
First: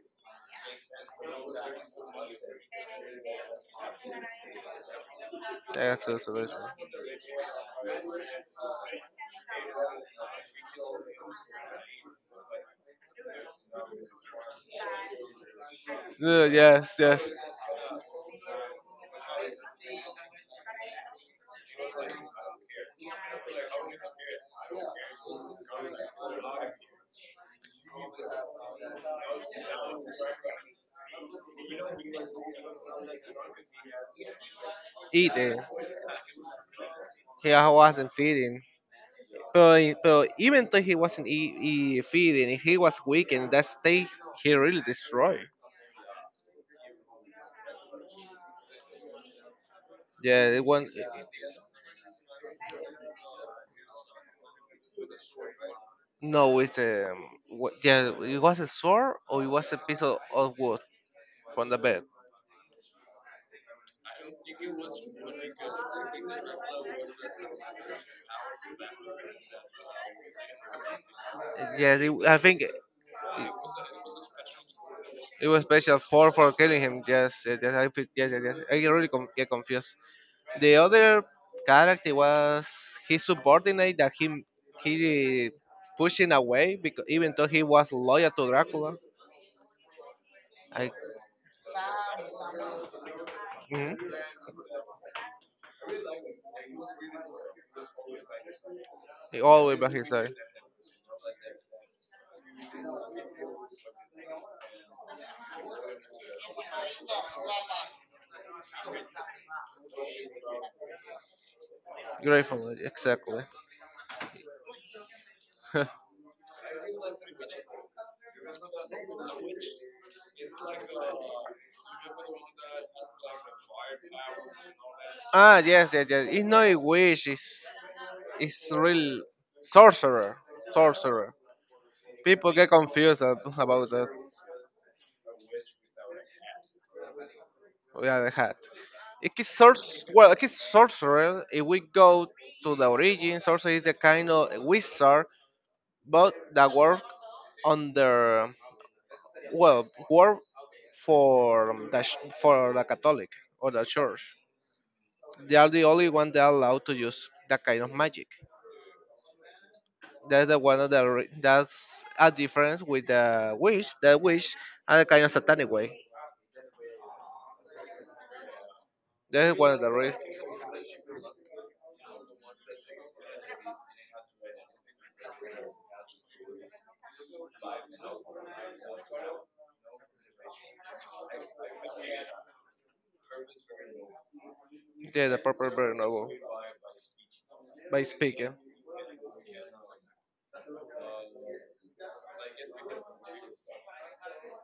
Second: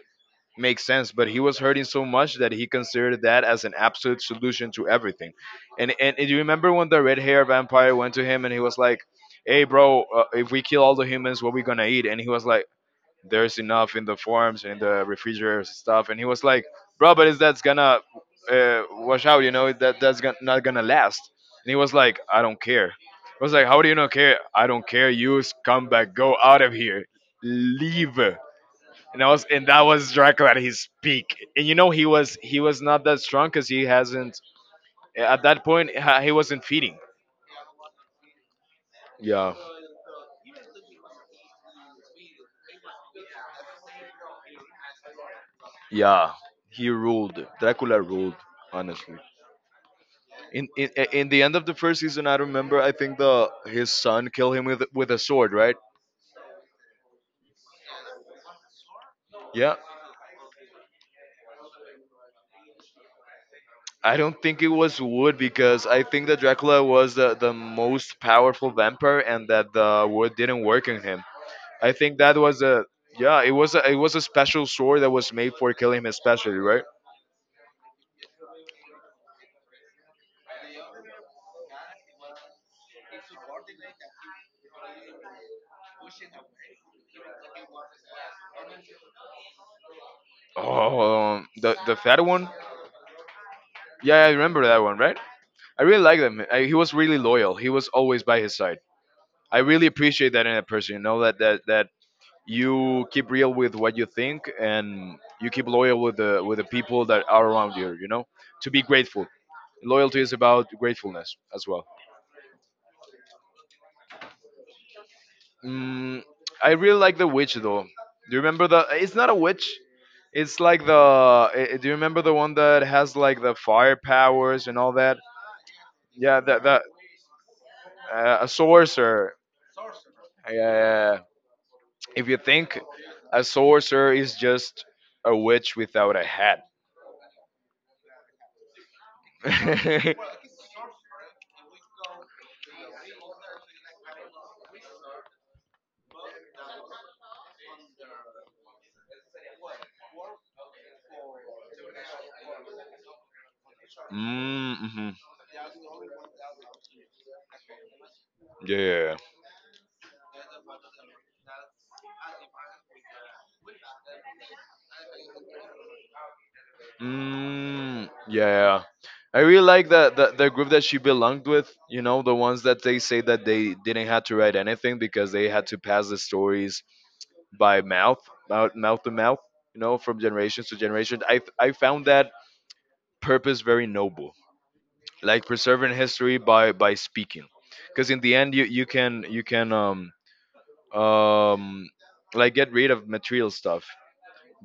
Speaker 1: makes sense, but he was hurting so much that he considered that as an absolute solution to everything. and
Speaker 2: That's
Speaker 1: and, and
Speaker 2: also
Speaker 1: you
Speaker 2: reason.
Speaker 1: remember when the red hair vampire went to him and he was like, hey bro, if we kill all the humans, what we gonna eat? And he was like, there's enough in the forms and in the refrigerators and stuff. And he was like,
Speaker 2: Yes,
Speaker 1: bro, but
Speaker 2: yes,
Speaker 1: is that's gonna wash out, you know, that that's gonna, not gonna last. And he was like, I don't care. I was like, how do you not care? I don't care, you scumbag, go out of here, leave. And I was, and that was Dracula at his peak. And you know, he was not that strong because he hasn't at
Speaker 2: eating.
Speaker 1: that point he wasn't feeding.
Speaker 2: He wasn't feeding.
Speaker 1: Yeah.
Speaker 2: But even though he wasn't feeding he was weak in that state. He really destroyed,
Speaker 1: Yeah, he ruled. Dracula ruled, honestly.
Speaker 2: yeah it
Speaker 1: In,
Speaker 2: won't.
Speaker 1: in the end of the first season, I remember. I think the his son killed him with a sword, right?
Speaker 2: No, it's a yeah. It was a sword or it was a
Speaker 1: Yeah.
Speaker 2: piece of wood from the bed.
Speaker 1: I don't think it was wood because I think that Dracula was the most powerful vampire, and that the wood didn't work on him. I
Speaker 2: Yes, it,
Speaker 1: think that
Speaker 2: I
Speaker 1: was
Speaker 2: think it,
Speaker 1: a yeah. It was a special sword that was
Speaker 2: it
Speaker 1: made
Speaker 2: was
Speaker 1: for
Speaker 2: special
Speaker 1: killing him
Speaker 2: for
Speaker 1: especially,
Speaker 2: killing
Speaker 1: right?
Speaker 2: him. Yes, yes, yes, yes, yes, yes. Get confused. The other character was his subordinate that he pushing away because even though he was loyal to Dracula, I
Speaker 1: Oh, the fat one.
Speaker 2: mhm,
Speaker 1: Yeah, I remember that one, right? I really like him. I, he was really loyal. He was always by his side.
Speaker 2: he
Speaker 1: I
Speaker 2: always
Speaker 1: really
Speaker 2: by his side.
Speaker 1: appreciate that in a person. You know that you keep real with what you think, and you keep loyal with the people that are around you, you know, to be grateful. Loyalty is about gratefulness as well.
Speaker 2: Grateful, exactly.
Speaker 1: Mm. I really like the witch, though. Do you remember the, it's not a witch, it's like the do you remember the one that has like the fire powers and all that?
Speaker 2: Ah, yes, yes, yes.
Speaker 1: Yeah,
Speaker 2: It's
Speaker 1: that
Speaker 2: not a
Speaker 1: that
Speaker 2: wish.
Speaker 1: a
Speaker 2: It's real
Speaker 1: sorcerer.
Speaker 2: sorcerer,
Speaker 1: uh,
Speaker 2: sorcerer.
Speaker 1: if you
Speaker 2: People get
Speaker 1: think,
Speaker 2: confused
Speaker 1: a
Speaker 2: about that.
Speaker 1: sorcerer is just a witch without a hat.
Speaker 2: Yeah, the hat. It is well, it is sorcerer. If we go to the origin, sorcerer is the kind of wizard, but that work under well work for the for the Catholic or the church.
Speaker 1: Mm, hmm.
Speaker 2: They are the only one that are allowed to use that kind of magic.
Speaker 1: Yeah, yeah, yeah.
Speaker 2: That's the one of the that's a difference with the wish, the wish and a kind of satanic way.
Speaker 1: Mm, yeah, yeah. I
Speaker 2: That's
Speaker 1: really
Speaker 2: one of
Speaker 1: like
Speaker 2: the
Speaker 1: that
Speaker 2: risks.
Speaker 1: the group that she belonged with, you know, the ones that they say that they didn't have to write anything because they had to pass the stories by mouth, mouth to mouth, you know, from generation to generation. I found that purpose very noble.
Speaker 2: Yeah, the
Speaker 1: Like
Speaker 2: purple
Speaker 1: preserving
Speaker 2: bird novel
Speaker 1: history by speaking,
Speaker 2: by
Speaker 1: because in the end
Speaker 2: speaking
Speaker 1: you you can um like get rid of material stuff,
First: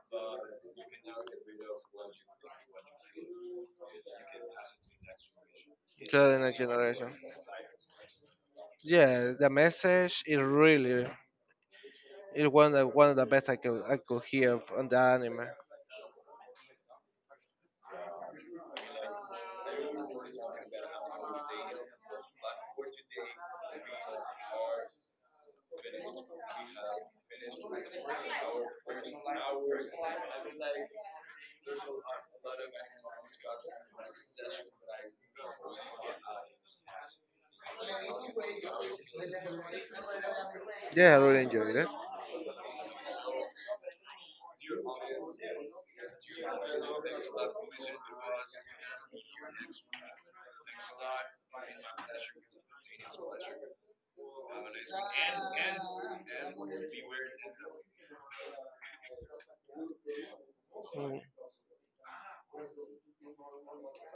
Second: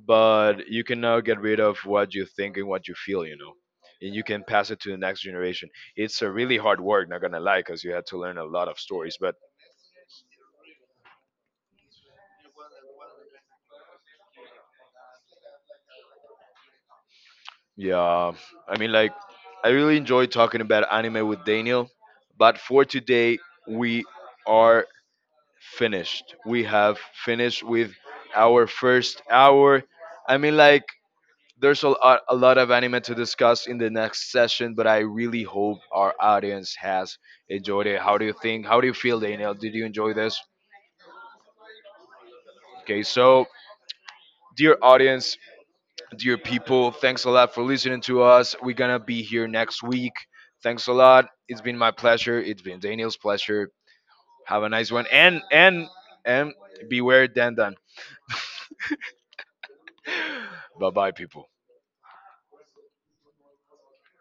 Speaker 1: but you can now get rid of what you think and what you feel, you know, and you can pass it to the next generation.
Speaker 2: to
Speaker 1: It's a
Speaker 2: the
Speaker 1: really
Speaker 2: next
Speaker 1: hard work,
Speaker 2: generation.
Speaker 1: not gonna lie, because you had to learn a lot of stories,
Speaker 2: Yeah,
Speaker 1: but
Speaker 2: the message is really is one of the best I could hear from the anime.
Speaker 1: yeah, I mean, like I really enjoyed talking about anime with Daniel, but for today we are finished. We have finished with our first hour. I mean, like, there's a lot of anime to discuss in the next session, but I really hope our audience has enjoyed it. How do you think? How do you feel, Daniel? Did you enjoy this?
Speaker 2: Yeah, I really enjoyed it.
Speaker 1: Okay, so, dear audience, dear people, thanks a lot for listening to us. We're gonna be here next week. Thanks a lot. It's been my pleasure. It's been Daniel's pleasure. Have a nice one. And beware, Dan Dan. Bye bye, people.